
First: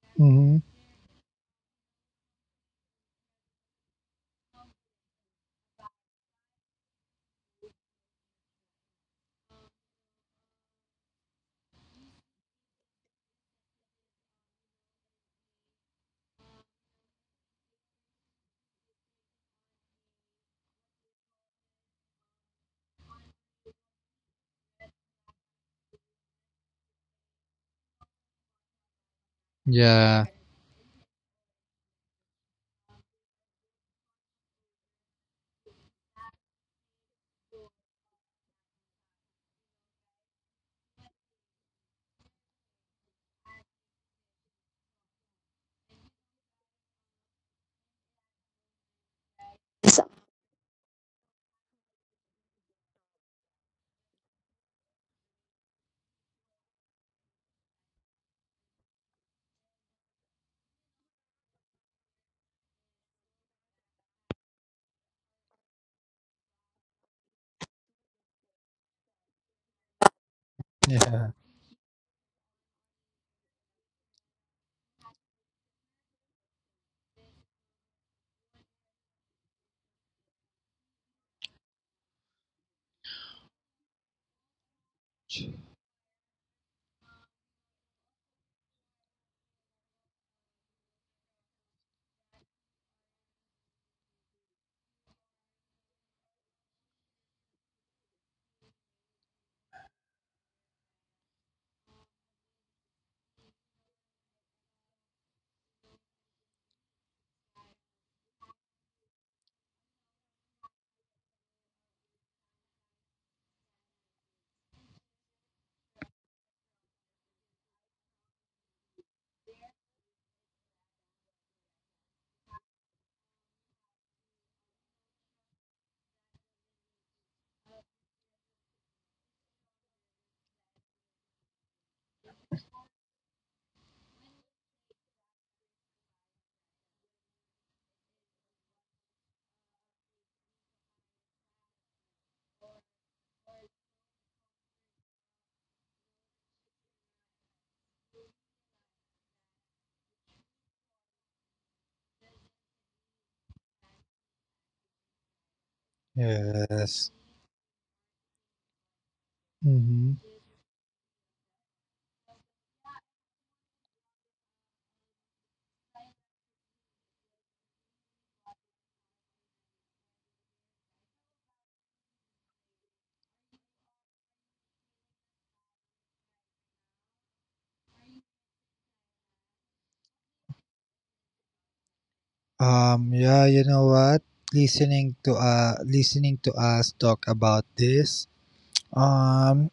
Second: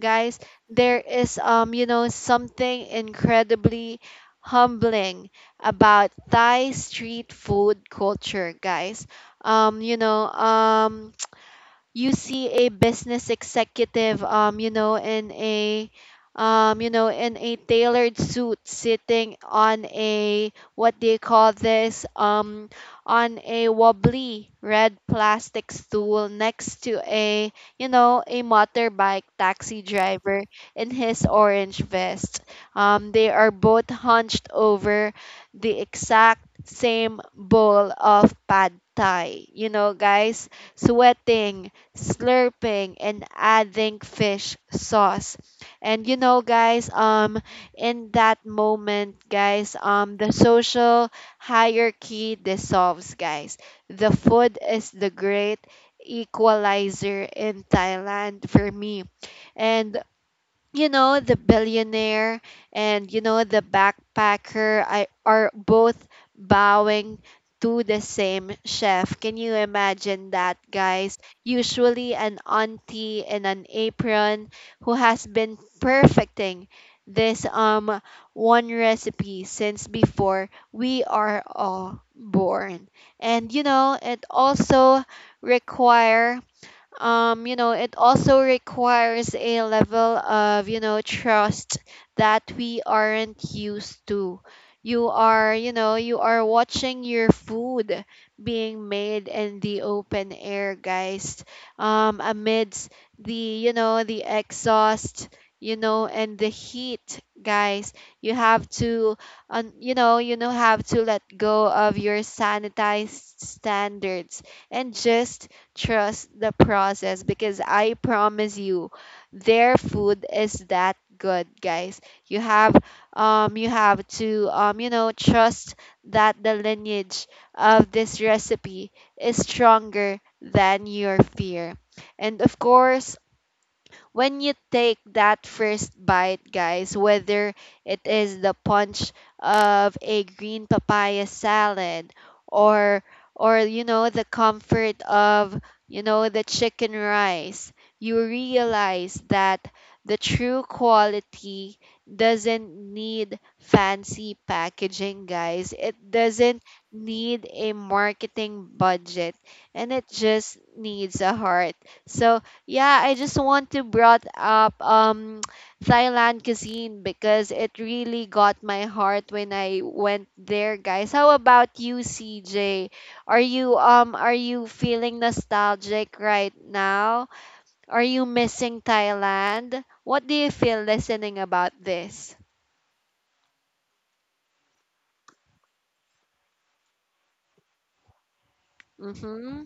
Guys,
Mm-hmm.
there is um, you know, something incredibly humbling about Thai street food culture, guys. Um, you know, um, you see a business executive, um you know, in a um you know, in a tailored suit, sitting on a what do you call this, um, on a wobbly red plastic stool, next to a, you know, a motorbike taxi
Yeah.
driver in his orange vest. Um, they are both hunched over the exact same bowl of pad thai, you know, guys, sweating, slurping, and adding fish sauce. And you know, guys, um, in that moment, guys, um, the social hierarchy dissolves, guys. The food is the great equalizer in Thailand for me. And you know the billionaire and you know the backpacker I, are both bowing to the same chef. Can you imagine that, guys?
Yeah.
Usually an auntie in an apron who has been perfecting this um one recipe since before we are all born. And you know it also require um, you know, it also requires a level of, you know, trust that we aren't used to. You are, you know, you are watching your food being made in the open air, guys, um, amidst the, you know, the exhaust, you know, and the heat, guys. You have to, um, you know, you know, have to let go of your sanitized standards and just trust the process, because I promise you their food is that good, guys. You have um you have to um you know trust that the lineage of this recipe is stronger than your fear. And of course, when you take that first bite, guys, whether it is the punch of a green papaya salad, or or you know the comfort of you know the chicken rice, you realize that the true quality doesn't need fancy packaging, guys. It doesn't
Yes.
need a marketing budget, and it
Mm-hmm.
just needs a heart. So yeah, I just want to brought up um Thailand cuisine, because it really got my heart when I went there, guys. How about you, C J? Are you um are you feeling nostalgic right now? Are you missing Thailand? What do you feel listening about this?
Um. Yeah. You know what? Listening to uh, listening to us talk about this. Um.
Mhm.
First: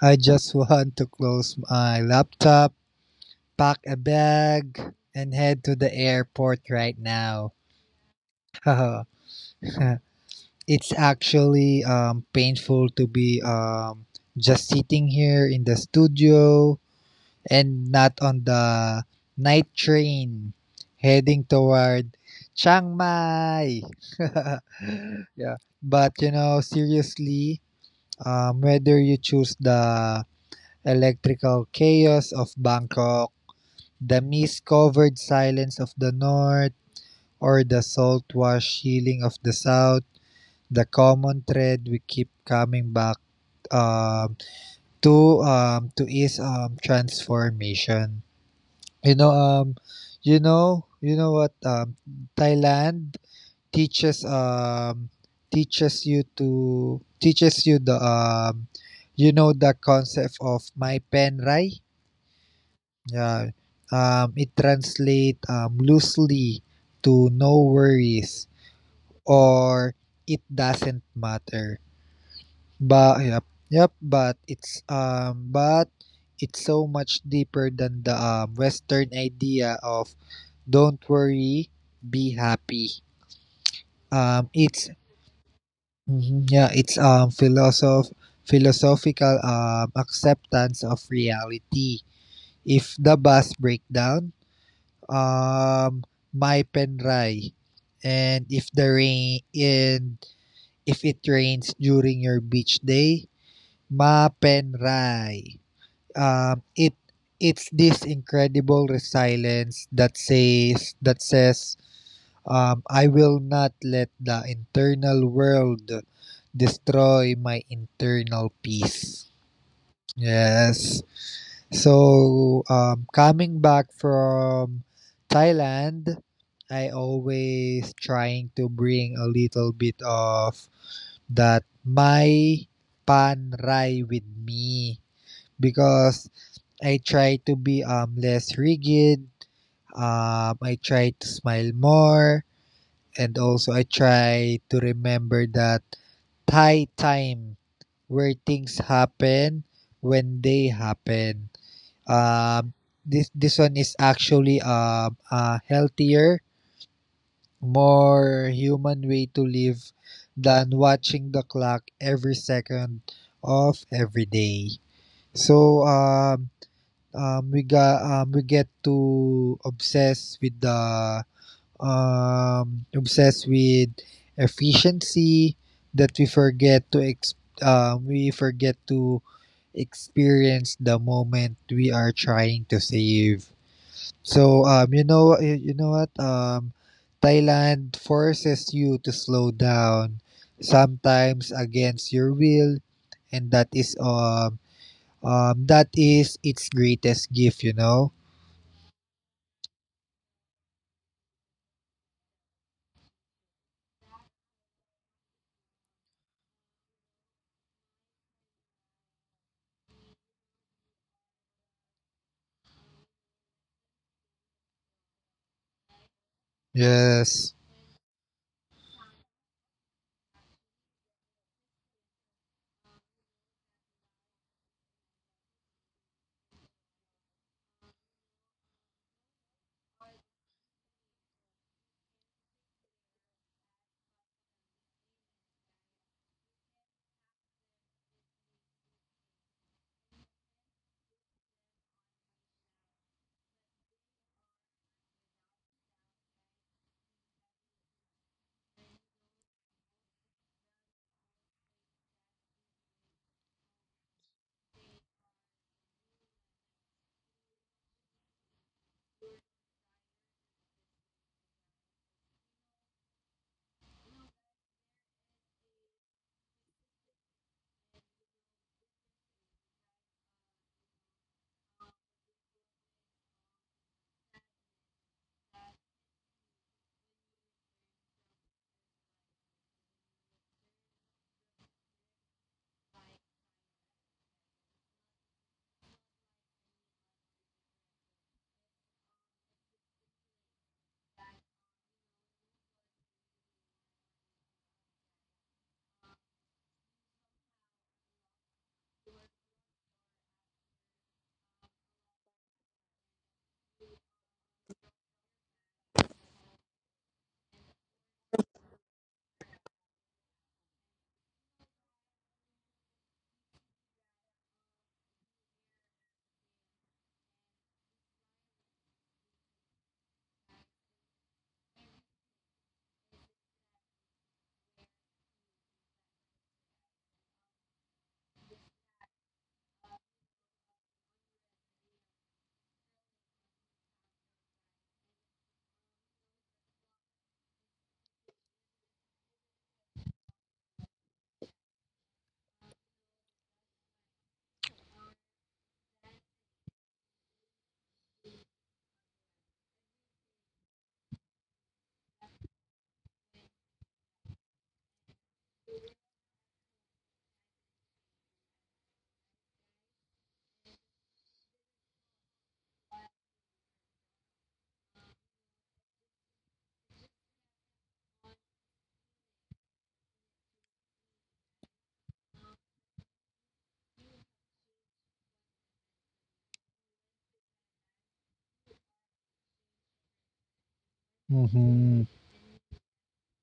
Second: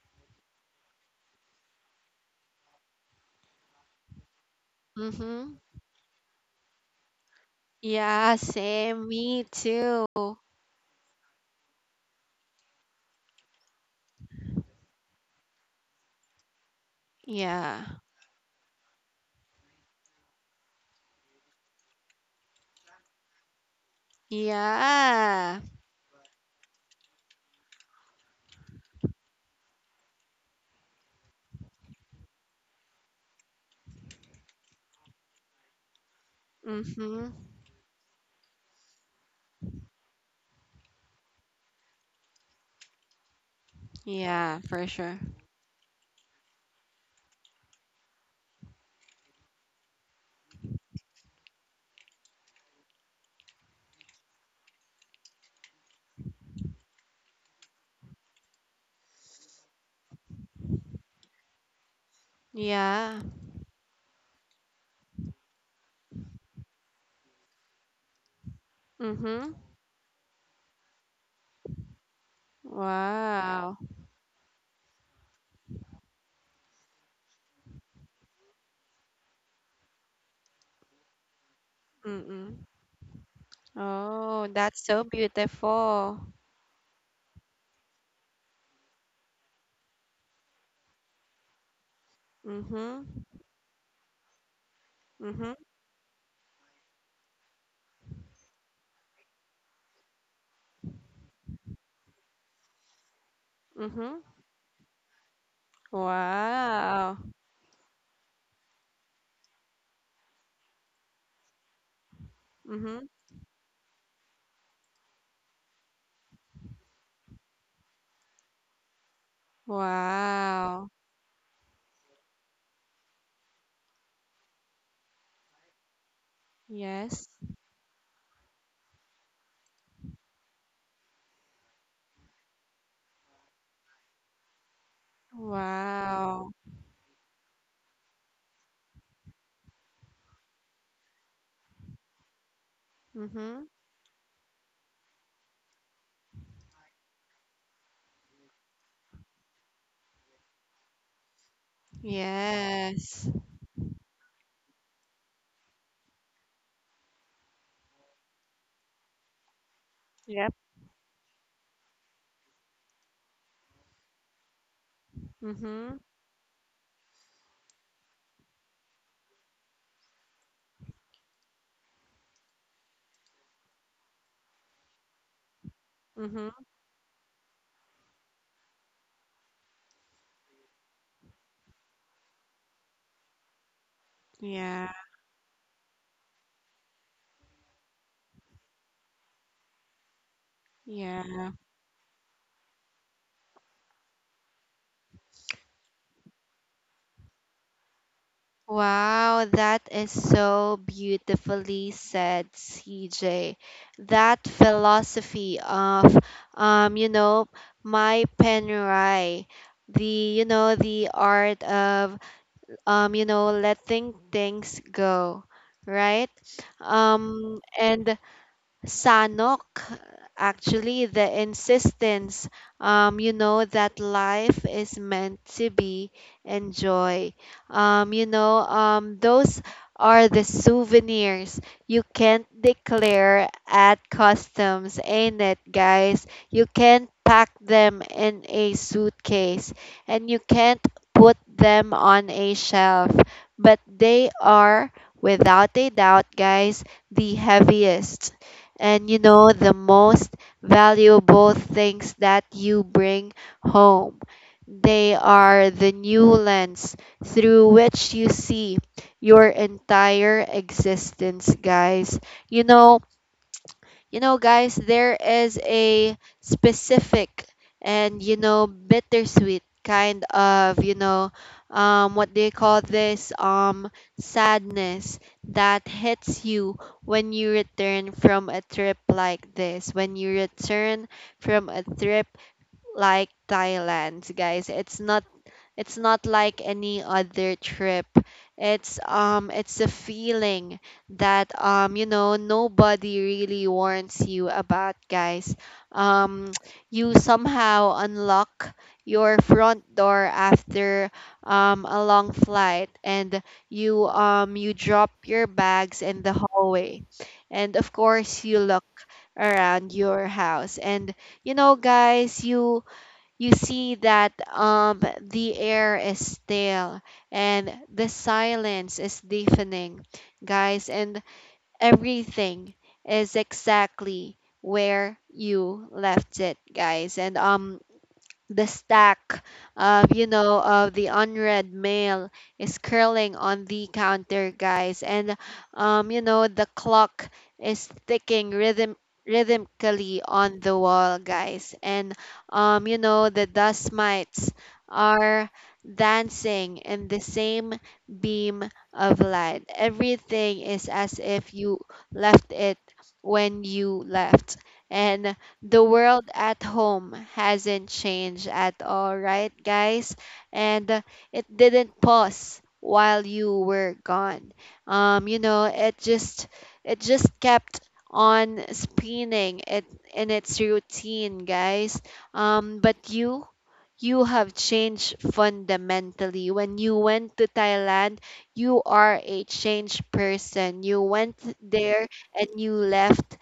I just want to close my laptop, pack a bag, and
Mhm.
head to the airport right now.
Yeah, same. Me too.
It's actually um, painful to be um, just sitting here in the studio
Yeah.
and not on the night train heading toward Chiang Mai. Yeah,
Yeah.
but you know, seriously, um, whether you choose the electrical chaos of Bangkok, the mist covered silence of the north,
Mhm.
or the salt wash healing of the south, the common thread we keep coming back um,
Yeah, for
to
sure.
um, to is um, transformation. You know, um, you know, you know what um, Thailand teaches um, teaches you to teaches you the um, you know the concept of my pen right?
Yeah.
Yeah, um, it translates um, loosely to no worries,
Mhm.
or it doesn't matter. But yep,
Wow.
yep, but it's um but it's so much deeper than the um Western idea of don't worry, be
Mm-mm.
happy. Um
Oh, that's
it's
so beautiful.
mhm, yeah, it's um philosoph philosophical um acceptance of reality. If the
Mhm.
bus break down,
Mhm.
um my pen dry. And if the rain and if it rains during your beach day,
Mhm.
ma pen dry. um, it
Wow.
it's this incredible resilience that says that says um, I
Mhm.
will not let the internal world destroy my internal peace.
Wow.
Yes. So um, coming back from Thailand, I
Yes.
always trying to bring a little bit of that my pan rai with me because
Wow.
I try to be um, less rigid. Um, I try to smile more. And
Mhm.
also, I try to remember that high time where things happen when they happen. Um,
Yes.
this this one is actually um, a healthier, more human way to live
Yep.
than watching the clock every second of every day. So
Mhm.
um, um, we got um, we get to obsess with the um, obsess with efficiency that we
Mhm.
forget to ex- um, we forget to experience the moment we are trying to save. So
Yeah.
um, you know you know what um, Thailand forces you to slow down
Yeah.
sometimes against your will, and that is um, um that is its greatest gift. You know.
Wow, that is so beautifully said, C J. That philosophy of, um, you know, my penurai, the, you know, the art of, um, you know, letting things go, right?
Yes.
Um, and Sanok, actually, the insistence, um, you know, that life is meant to be enjoyed. Um, you know, um, those are the souvenirs you can't declare at customs, ain't it, guys? You can't pack them in a suitcase and you can't put them on a shelf, but they are, without a doubt, guys, the heaviest and you know, the most valuable things that you bring home. They are the new lens through which you see your entire existence, guys. You know, you know, guys, there is a specific and, you know, bittersweet kind of, you know, um, what do you call this? Um, sadness that hits you when you return from a trip like this. When you return from a trip like Thailand, guys, it's not it's not like any other trip. It's um it's a feeling that um you know nobody really warns you about, guys. Um you somehow unlock your front door after um a long flight, and you um you drop your bags in the hallway. And of course you look around your house, and you know guys you you see that um, the air is stale and the silence is deafening, guys, and everything is exactly where you left it, guys. And um, the stack of you know of the unread mail is curling on the counter, guys, and um you know the clock is ticking rhythm rhythmically on the wall, guys, and um you know the dust mites are dancing in the same beam of light. Everything is as if you left it when you left, and the world at home hasn't changed at all, right, guys? And uh, it didn't pause while you were gone. Um, you know, it just it just kept on spinning it in its routine, guys. Um, but you you have changed fundamentally. When you went to Thailand, you are a changed person. You went
Mm-hmm.
there and you left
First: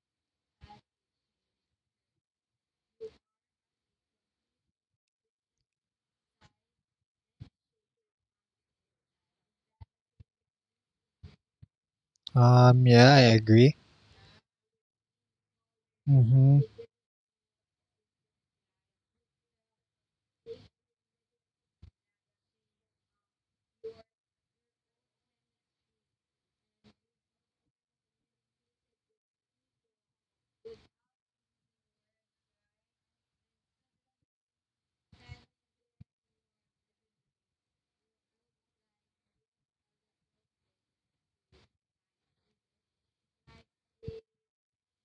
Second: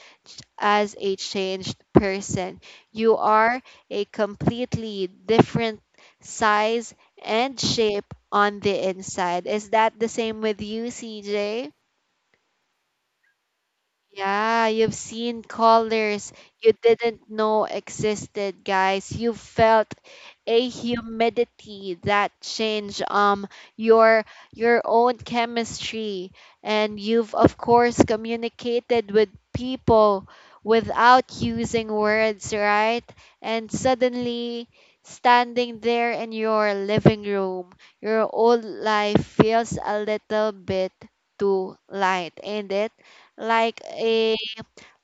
as a changed person. You are a completely different size and shape on the inside. Is that the same with you, C J?
Um, yeah, I agree.
Yeah, you've seen colors
Mm-hmm.
you didn't know existed, guys. You felt a humidity that changed um your your own chemistry, and you've of course communicated with people without using words, right? And suddenly, standing there in your living room, your old life feels a little bit too light, ain't it? Like a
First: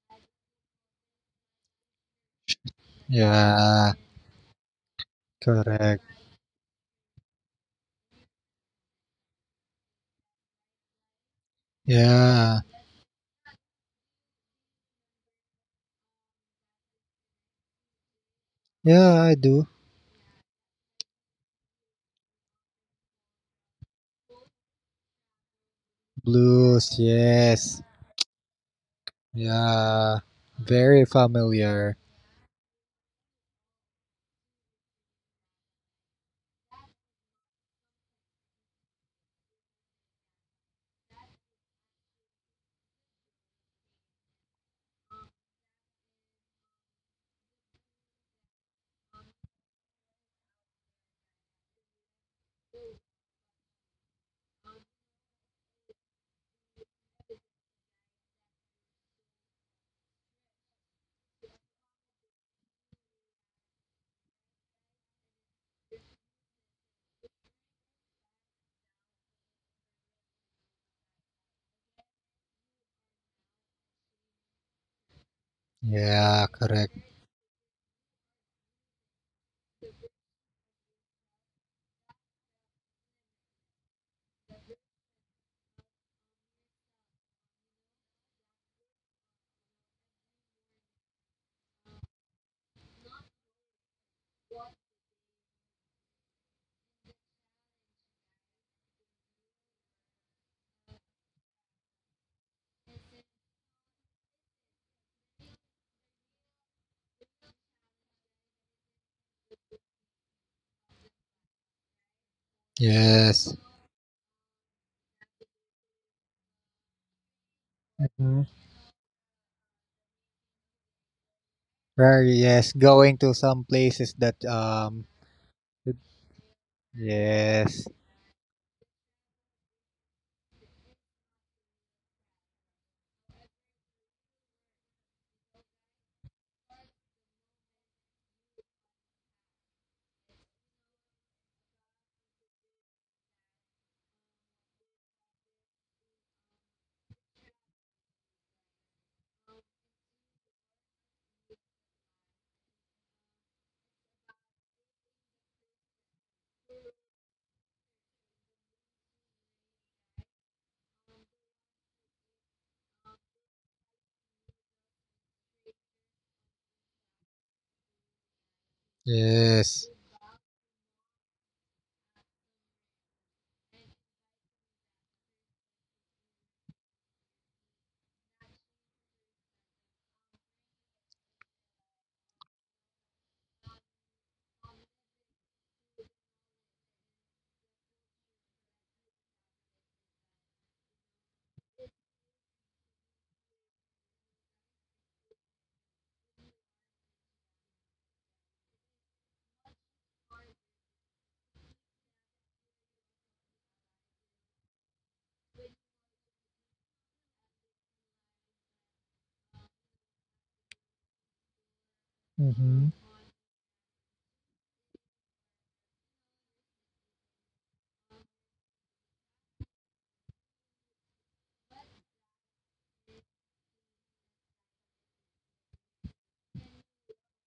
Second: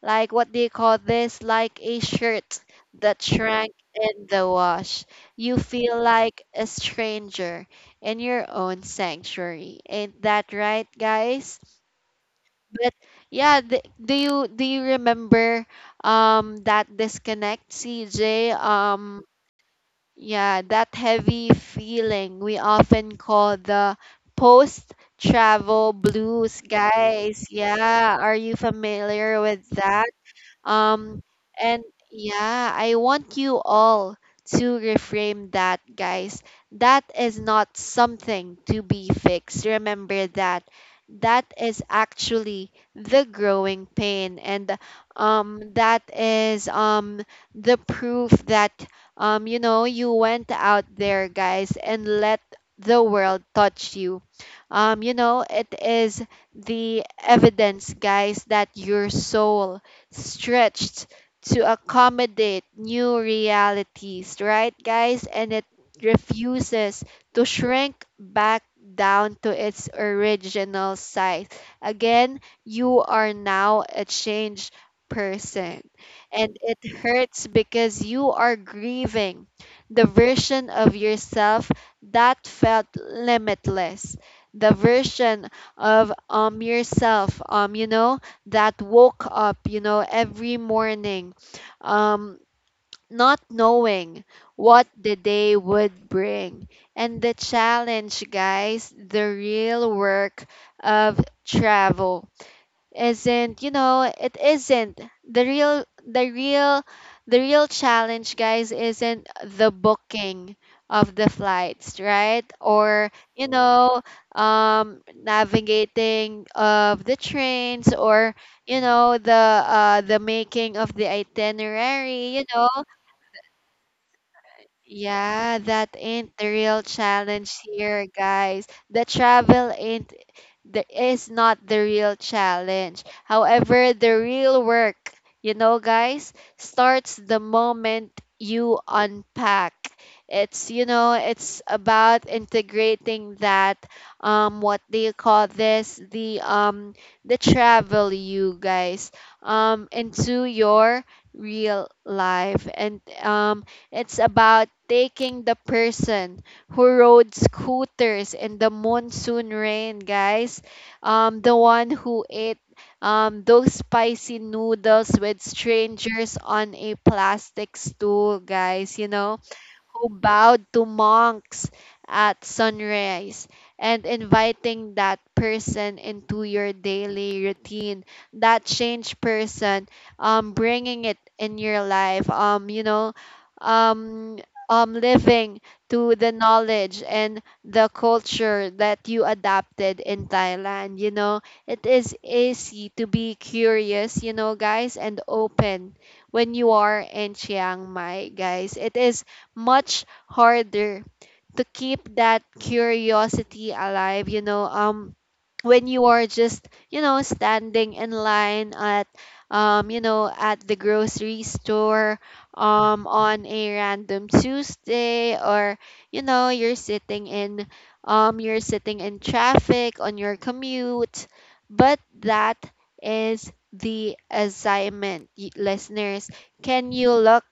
like what do you call this, like a shirt that shrank
Yeah,
in the wash. You feel
correct.
like a stranger in your own sanctuary, ain't that right, guys?
Yeah.
But yeah, th- do you do you remember um that disconnect, CJ? Um
Yeah, I do.
yeah, that heavy feeling we often call the post travel blues,
Blues,
guys.
yes.
Yeah, are you familiar with that?
Yeah. Very
Um, and
familiar.
yeah, I want you all to reframe that, guys. That is not something to be fixed. Remember that. That is actually the growing pain, and um, that is um the proof that um you know you went out there, guys, and let the world touch you. Um, you know it is the evidence, guys, that your soul stretched to accommodate new realities, right, guys? And it refuses to shrink back down to its original size. Again, you are now a changed person. And
Yeah,
it
correct.
hurts because you are grieving the version of yourself that felt limitless. The version of um yourself um you know that woke up, you know, every morning, um, not knowing what the day would bring. And the challenge, guys, the real work of travel isn't you know it isn't the real the real the real challenge, guys, isn't the booking of the flights, right? Or you Mm.
Yes.
know um navigating of the trains, or
Mm-hmm.
you know the uh the making of the
Very,
itinerary, you know.
yes. Going to some places that, um,
Yeah, that ain't the real challenge
yes.
here, guys. The travel ain't the is not the real challenge. However, the real work, you know, guys, starts the moment you unpack. It's, you know, it's about integrating that um what do you call this? The um the travel you guys um into your real life, and um it's about taking the person who rode scooters in the monsoon rain, guys. Um, the one who ate um, those spicy noodles with strangers on a plastic stool, guys. You know,
Yes.
who bowed to monks at sunrise, and inviting that person into your daily routine, that changed person, um bringing it in your life, um you know um um living to the knowledge and the culture that you adapted in Thailand, you know. It is easy to be curious, you know, guys, and open when you are in Chiang Mai, guys. It is much harder to keep that curiosity alive, you know. Um when you are just you know standing in line at um you know at the grocery store
Mm-hmm.
um on a random Tuesday, or you know you're sitting in um you're sitting in traffic on your commute. But that is the assignment, y- listeners. Can you look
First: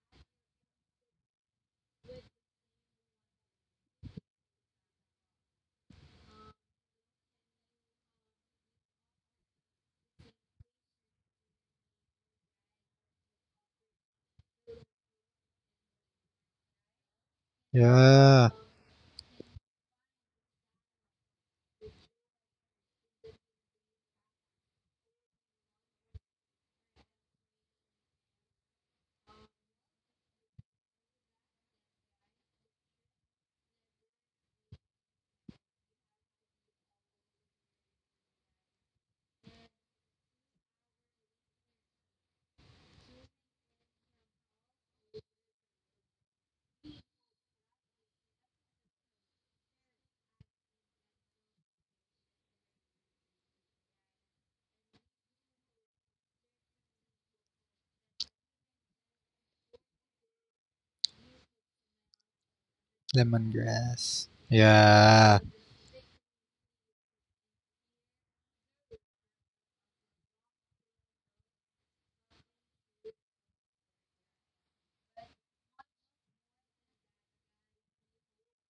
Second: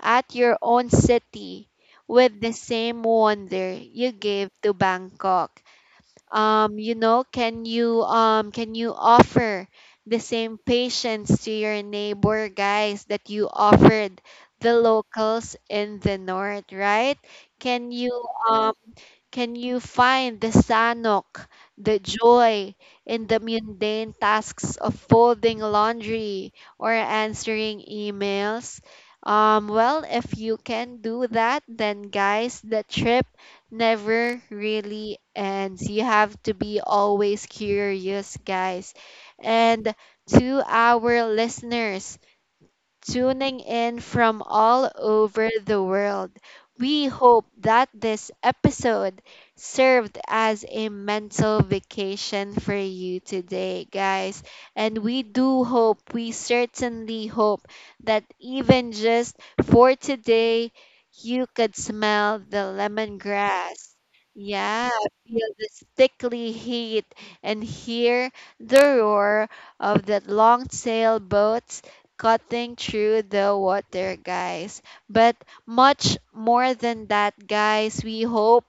at your own city with the same wonder you gave to Bangkok? Um you know, can you um can you offer the same patience to your neighbor, guys, that you offered the locals in the north, right? Can you
Yeah.
um can you find the sanok, the joy in the mundane tasks of folding laundry or answering emails? Um, well, if you can do that, then, guys, the trip never really ends. You have to be always curious, guys. And to our listeners tuning in from all over the world, we hope that this episode served as a mental vacation for you today, guys. And we do hope, we certainly hope, that even just for today, you could smell the lemongrass.
Lemongrass.
Yeah,
Yeah.
feel the stickly heat and hear the roar of the long sailboat cutting through the water, guys. But much more than that, guys, we hope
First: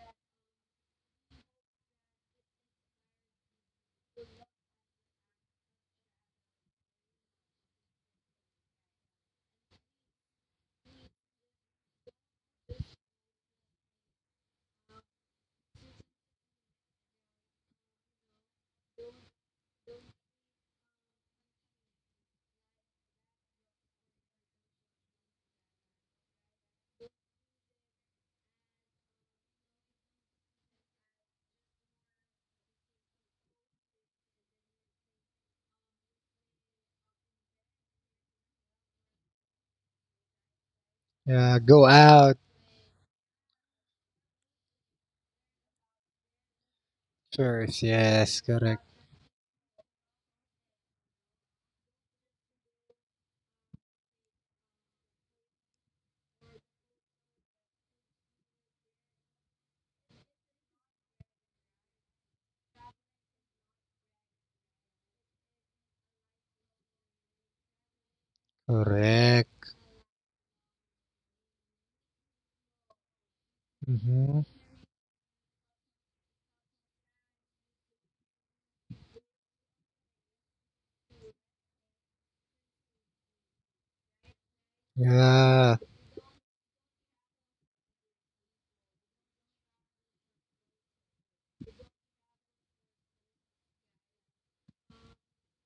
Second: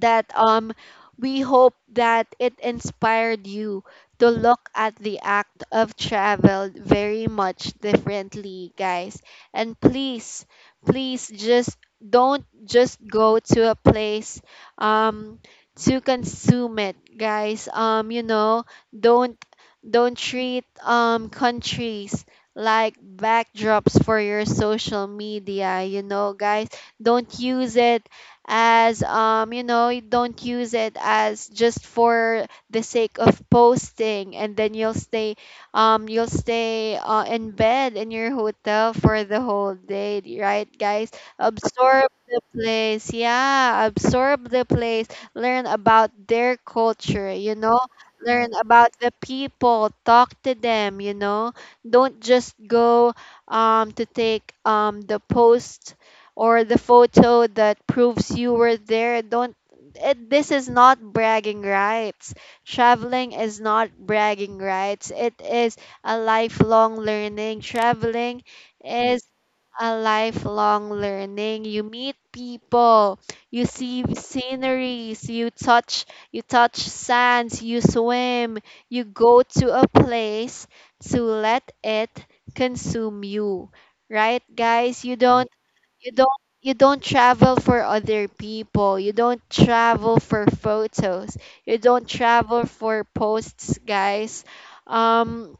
that um we hope that it inspired you to look at the act of travel very much differently, guys. And please, please just don't just go to a place um to consume it, guys. Um you know, don't don't treat um countries like backdrops for your social media, you know, guys. Don't use it as um you know, you don't use it as just for the sake of posting, and then you'll stay um you'll stay uh, in bed in your hotel for the whole day, right, guys?
Yeah, go
Absorb
out
the place. Yeah, absorb the place. Learn about their culture, you know.
first. Yes,
Learn
correct.
about the people, talk to them, you know. Don't just go um to take um the post or the photo that proves you were there. Don't it, this is not bragging rights. Traveling is not bragging rights. It is a lifelong learning. Traveling is
Correct.
a lifelong learning. You meet people, you see
Mm-hmm.
sceneries, you touch you touch sands, you swim, you go to a place to let it consume you, right, guys? You don't
Yeah.
you don't you don't travel for other people. You don't travel for photos. You don't travel for posts, guys. Um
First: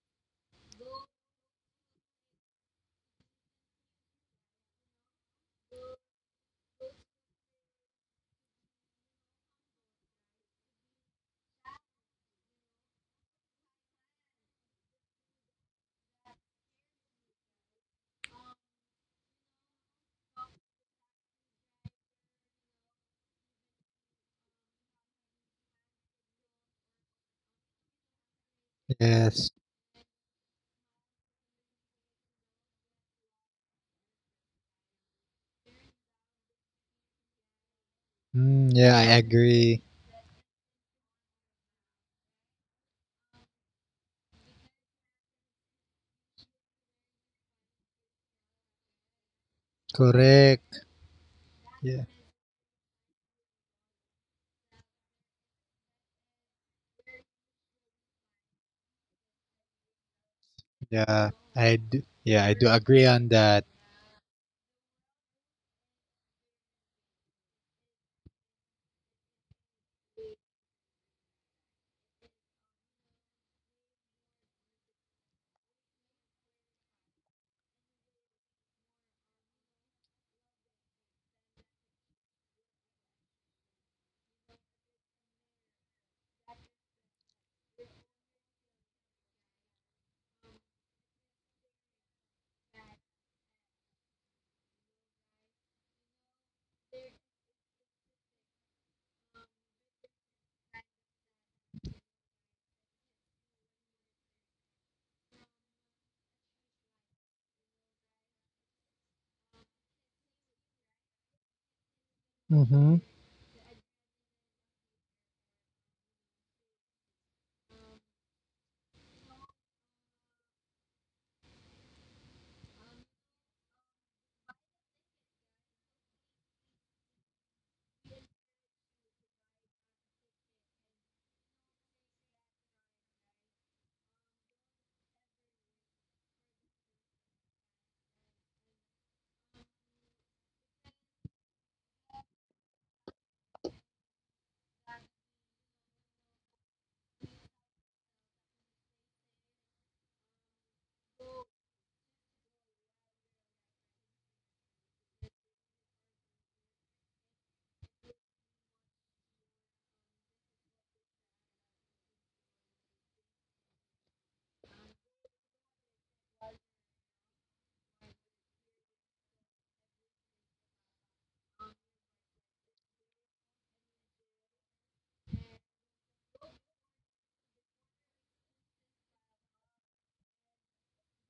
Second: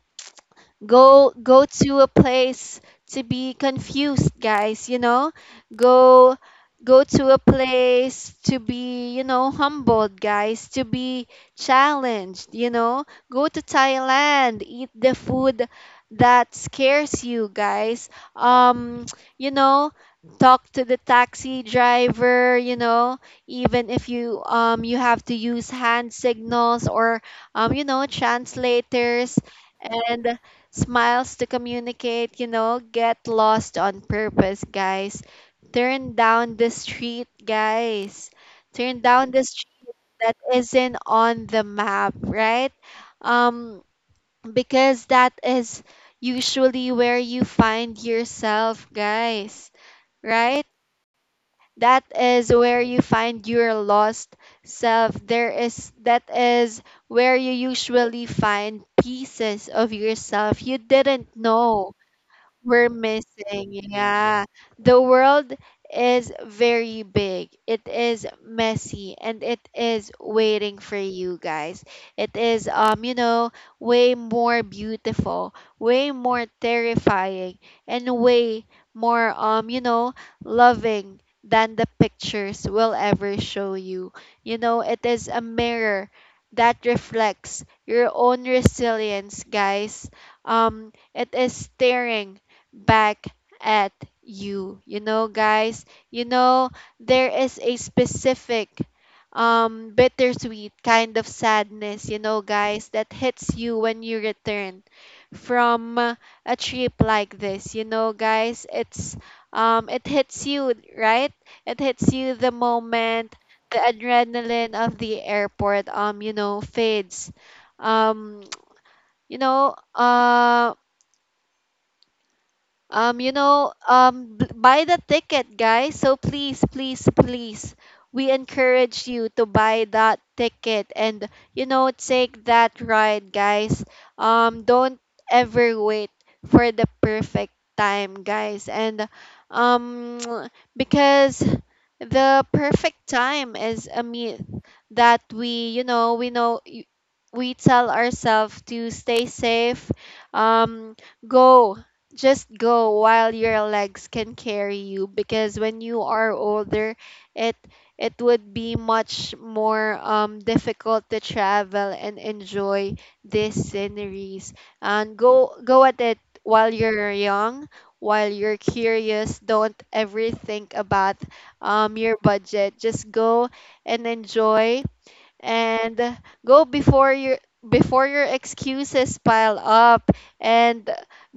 Go, go to a place to be confused, guys, you know. Go, go to a place to be, you know, humbled, guys, to be challenged, you know. Go to Thailand, eat the food that scares you, guys. Um, You know, talk to the taxi driver, you know, even if you, um you have to use hand signals or, um you know, translators
Yes.
and smiles to communicate, you know. Get lost on purpose, guys. Turn down the street, guys.
Mm, yeah,
Turn
I
down the
agree.
street that isn't on the map, right? Um, because that is usually where you find yourself, guys, right?
Correct.
That
Yeah.
is where you find your lost self. There is That is where you usually find pieces of yourself you
Yeah.
didn't
I
know
do. Yeah, I do
we're
agree on
missing,
that.
yeah. The world is very big. It is messy and it is waiting for you, guys. It is, um, you know, way more beautiful, way more terrifying, and way more, um, you know, loving than the pictures will ever show you. You know, it is a mirror that reflects your own resilience, guys. Um, it is staring back at you. You know, guys, you know, there is a specific um bittersweet kind of sadness, you know, guys, that hits you when you return from uh, a trip like this. You know, guys, it's um it hits you, right? It hits you the
Mm-hmm.
moment the adrenaline of the airport, um you know, fades. Um you know uh um, you know, um, b- Buy the ticket, guys. So please, please, please, we encourage you to buy that ticket and, you know, take that ride, guys. Um, don't ever wait for the perfect time, guys. And um, because the perfect time is a myth that we, you know, we know. y- We tell ourselves to stay safe. Um, go Just go while your legs can carry you, because when you are older it it would be much more, um, difficult to travel and enjoy these sceneries. And go, go at it while you're young, while you're curious. Don't ever think about, um, your budget, just go and enjoy. And go before your before your excuses pile up. And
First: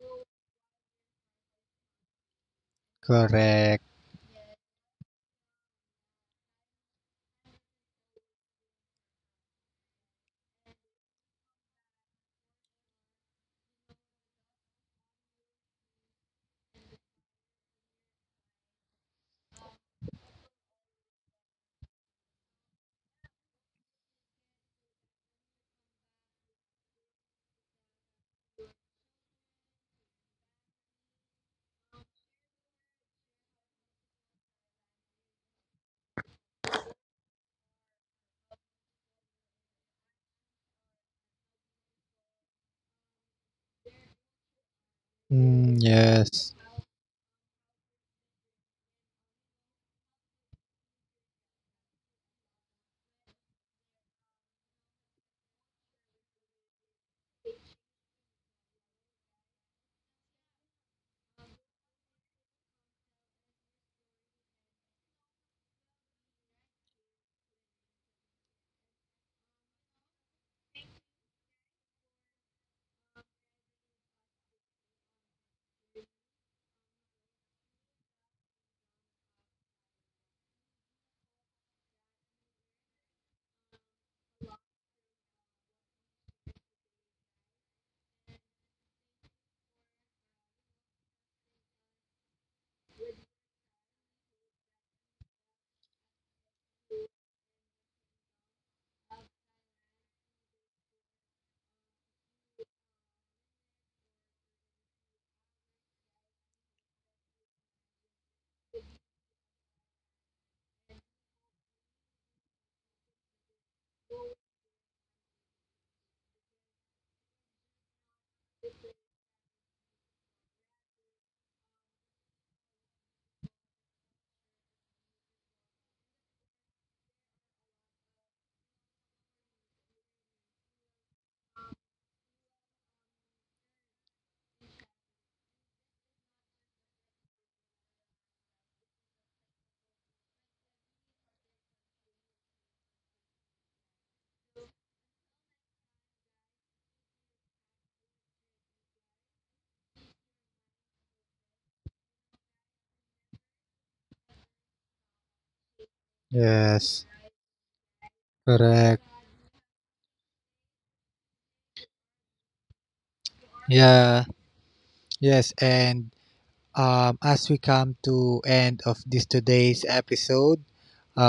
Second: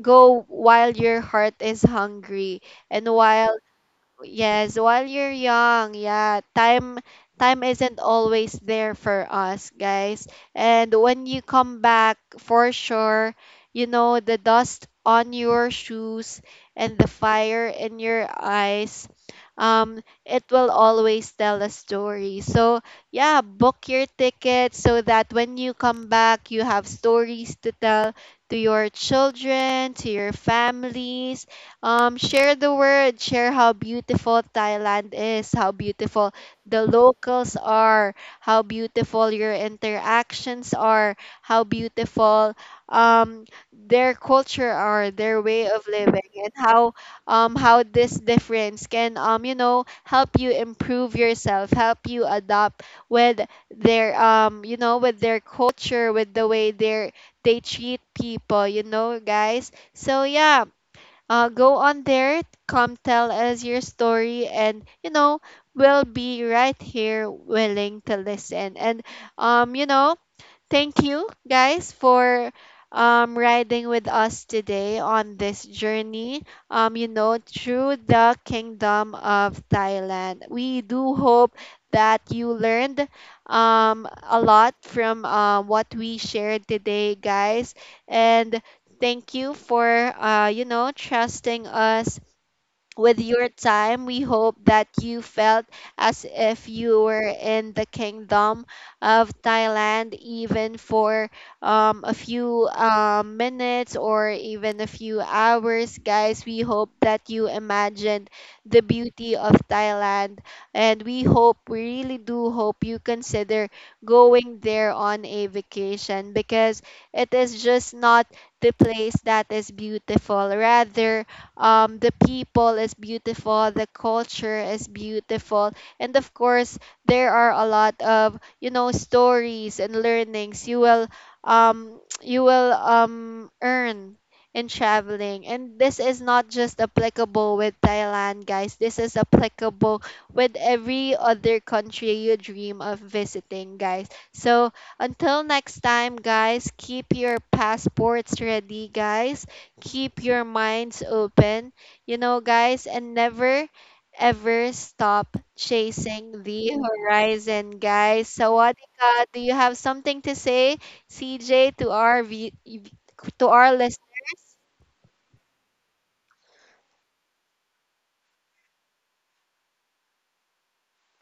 go while your heart is hungry and while,
Correct.
yes, while you're young, yeah. Time time isn't always there for us, guys. And when you come back, for sure, you know, the dust on your shoes and the fire in your eyes, um, it will always tell a story. So, yeah, book your ticket so that when you come back, you have stories to tell to your children, to your families. Um, share the word, share how beautiful Thailand is, how beautiful the locals are, how beautiful your interactions are, how beautiful, um, their culture are, their way
Mm,
of living, and
yes.
how, um, how this difference can, um, you know, help you improve yourself, help you adapt with their, um, you know, with their culture, with the way they they treat people, you know, guys. So yeah, uh, go on there, come tell us your story, and you know, we'll be right here willing to listen. And um, you know, thank you guys for, um, riding with us today on this journey, um, you know, through the kingdom of Thailand. We do hope that you learned, um, a lot from uh, what we shared today, guys. And thank you for, uh, you know, trusting us with your time. We hope that you felt as if you were in the kingdom of Thailand, even for, um, a few um, minutes or even a few hours, guys. We hope that you imagined the beauty of Thailand, and we hope, we really do hope, you consider going there on a vacation, because it is just not the place that is beautiful, rather, um, the people is beautiful, the culture is beautiful, and of course there are a lot of, you know, stories and learnings you will, um, you will, um, earn in traveling. And this is not just applicable with Thailand, guys, this is applicable with every other country you dream of visiting, guys. So until next time, guys, keep your passports ready, guys, keep your minds open, you know, guys, and never ever stop chasing the
Yes.
horizon, guys. So,
Correct.
Sawadika, do you have something to say, C J, to our v- to our list?
Yeah. Yes. And um, as we come to end of this today's episode,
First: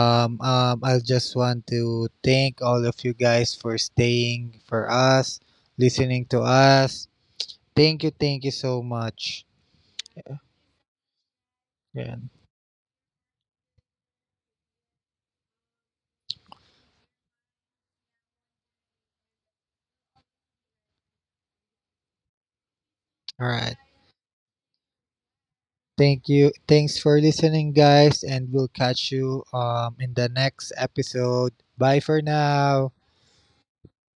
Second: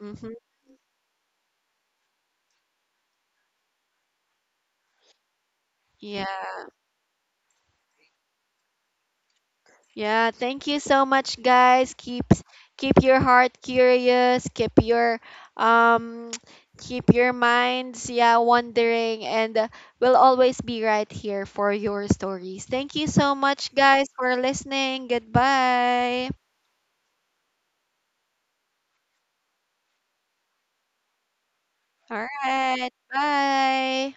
Hmm.
um, I just want to thank all of you guys for staying for us, listening to
Yeah.
us, thank you, thank you so much.
Yeah, thank you so much, guys.
Yeah.
Keep keep your heart curious. Keep your um keep your minds, yeah, wondering, and uh, we'll always be right here for your stories. Thank you so
All
much,
right.
guys, for listening.
Thank
Goodbye.
you. Thanks for listening, guys, and we'll catch you um in the next episode. Bye for
All right,
now.
bye.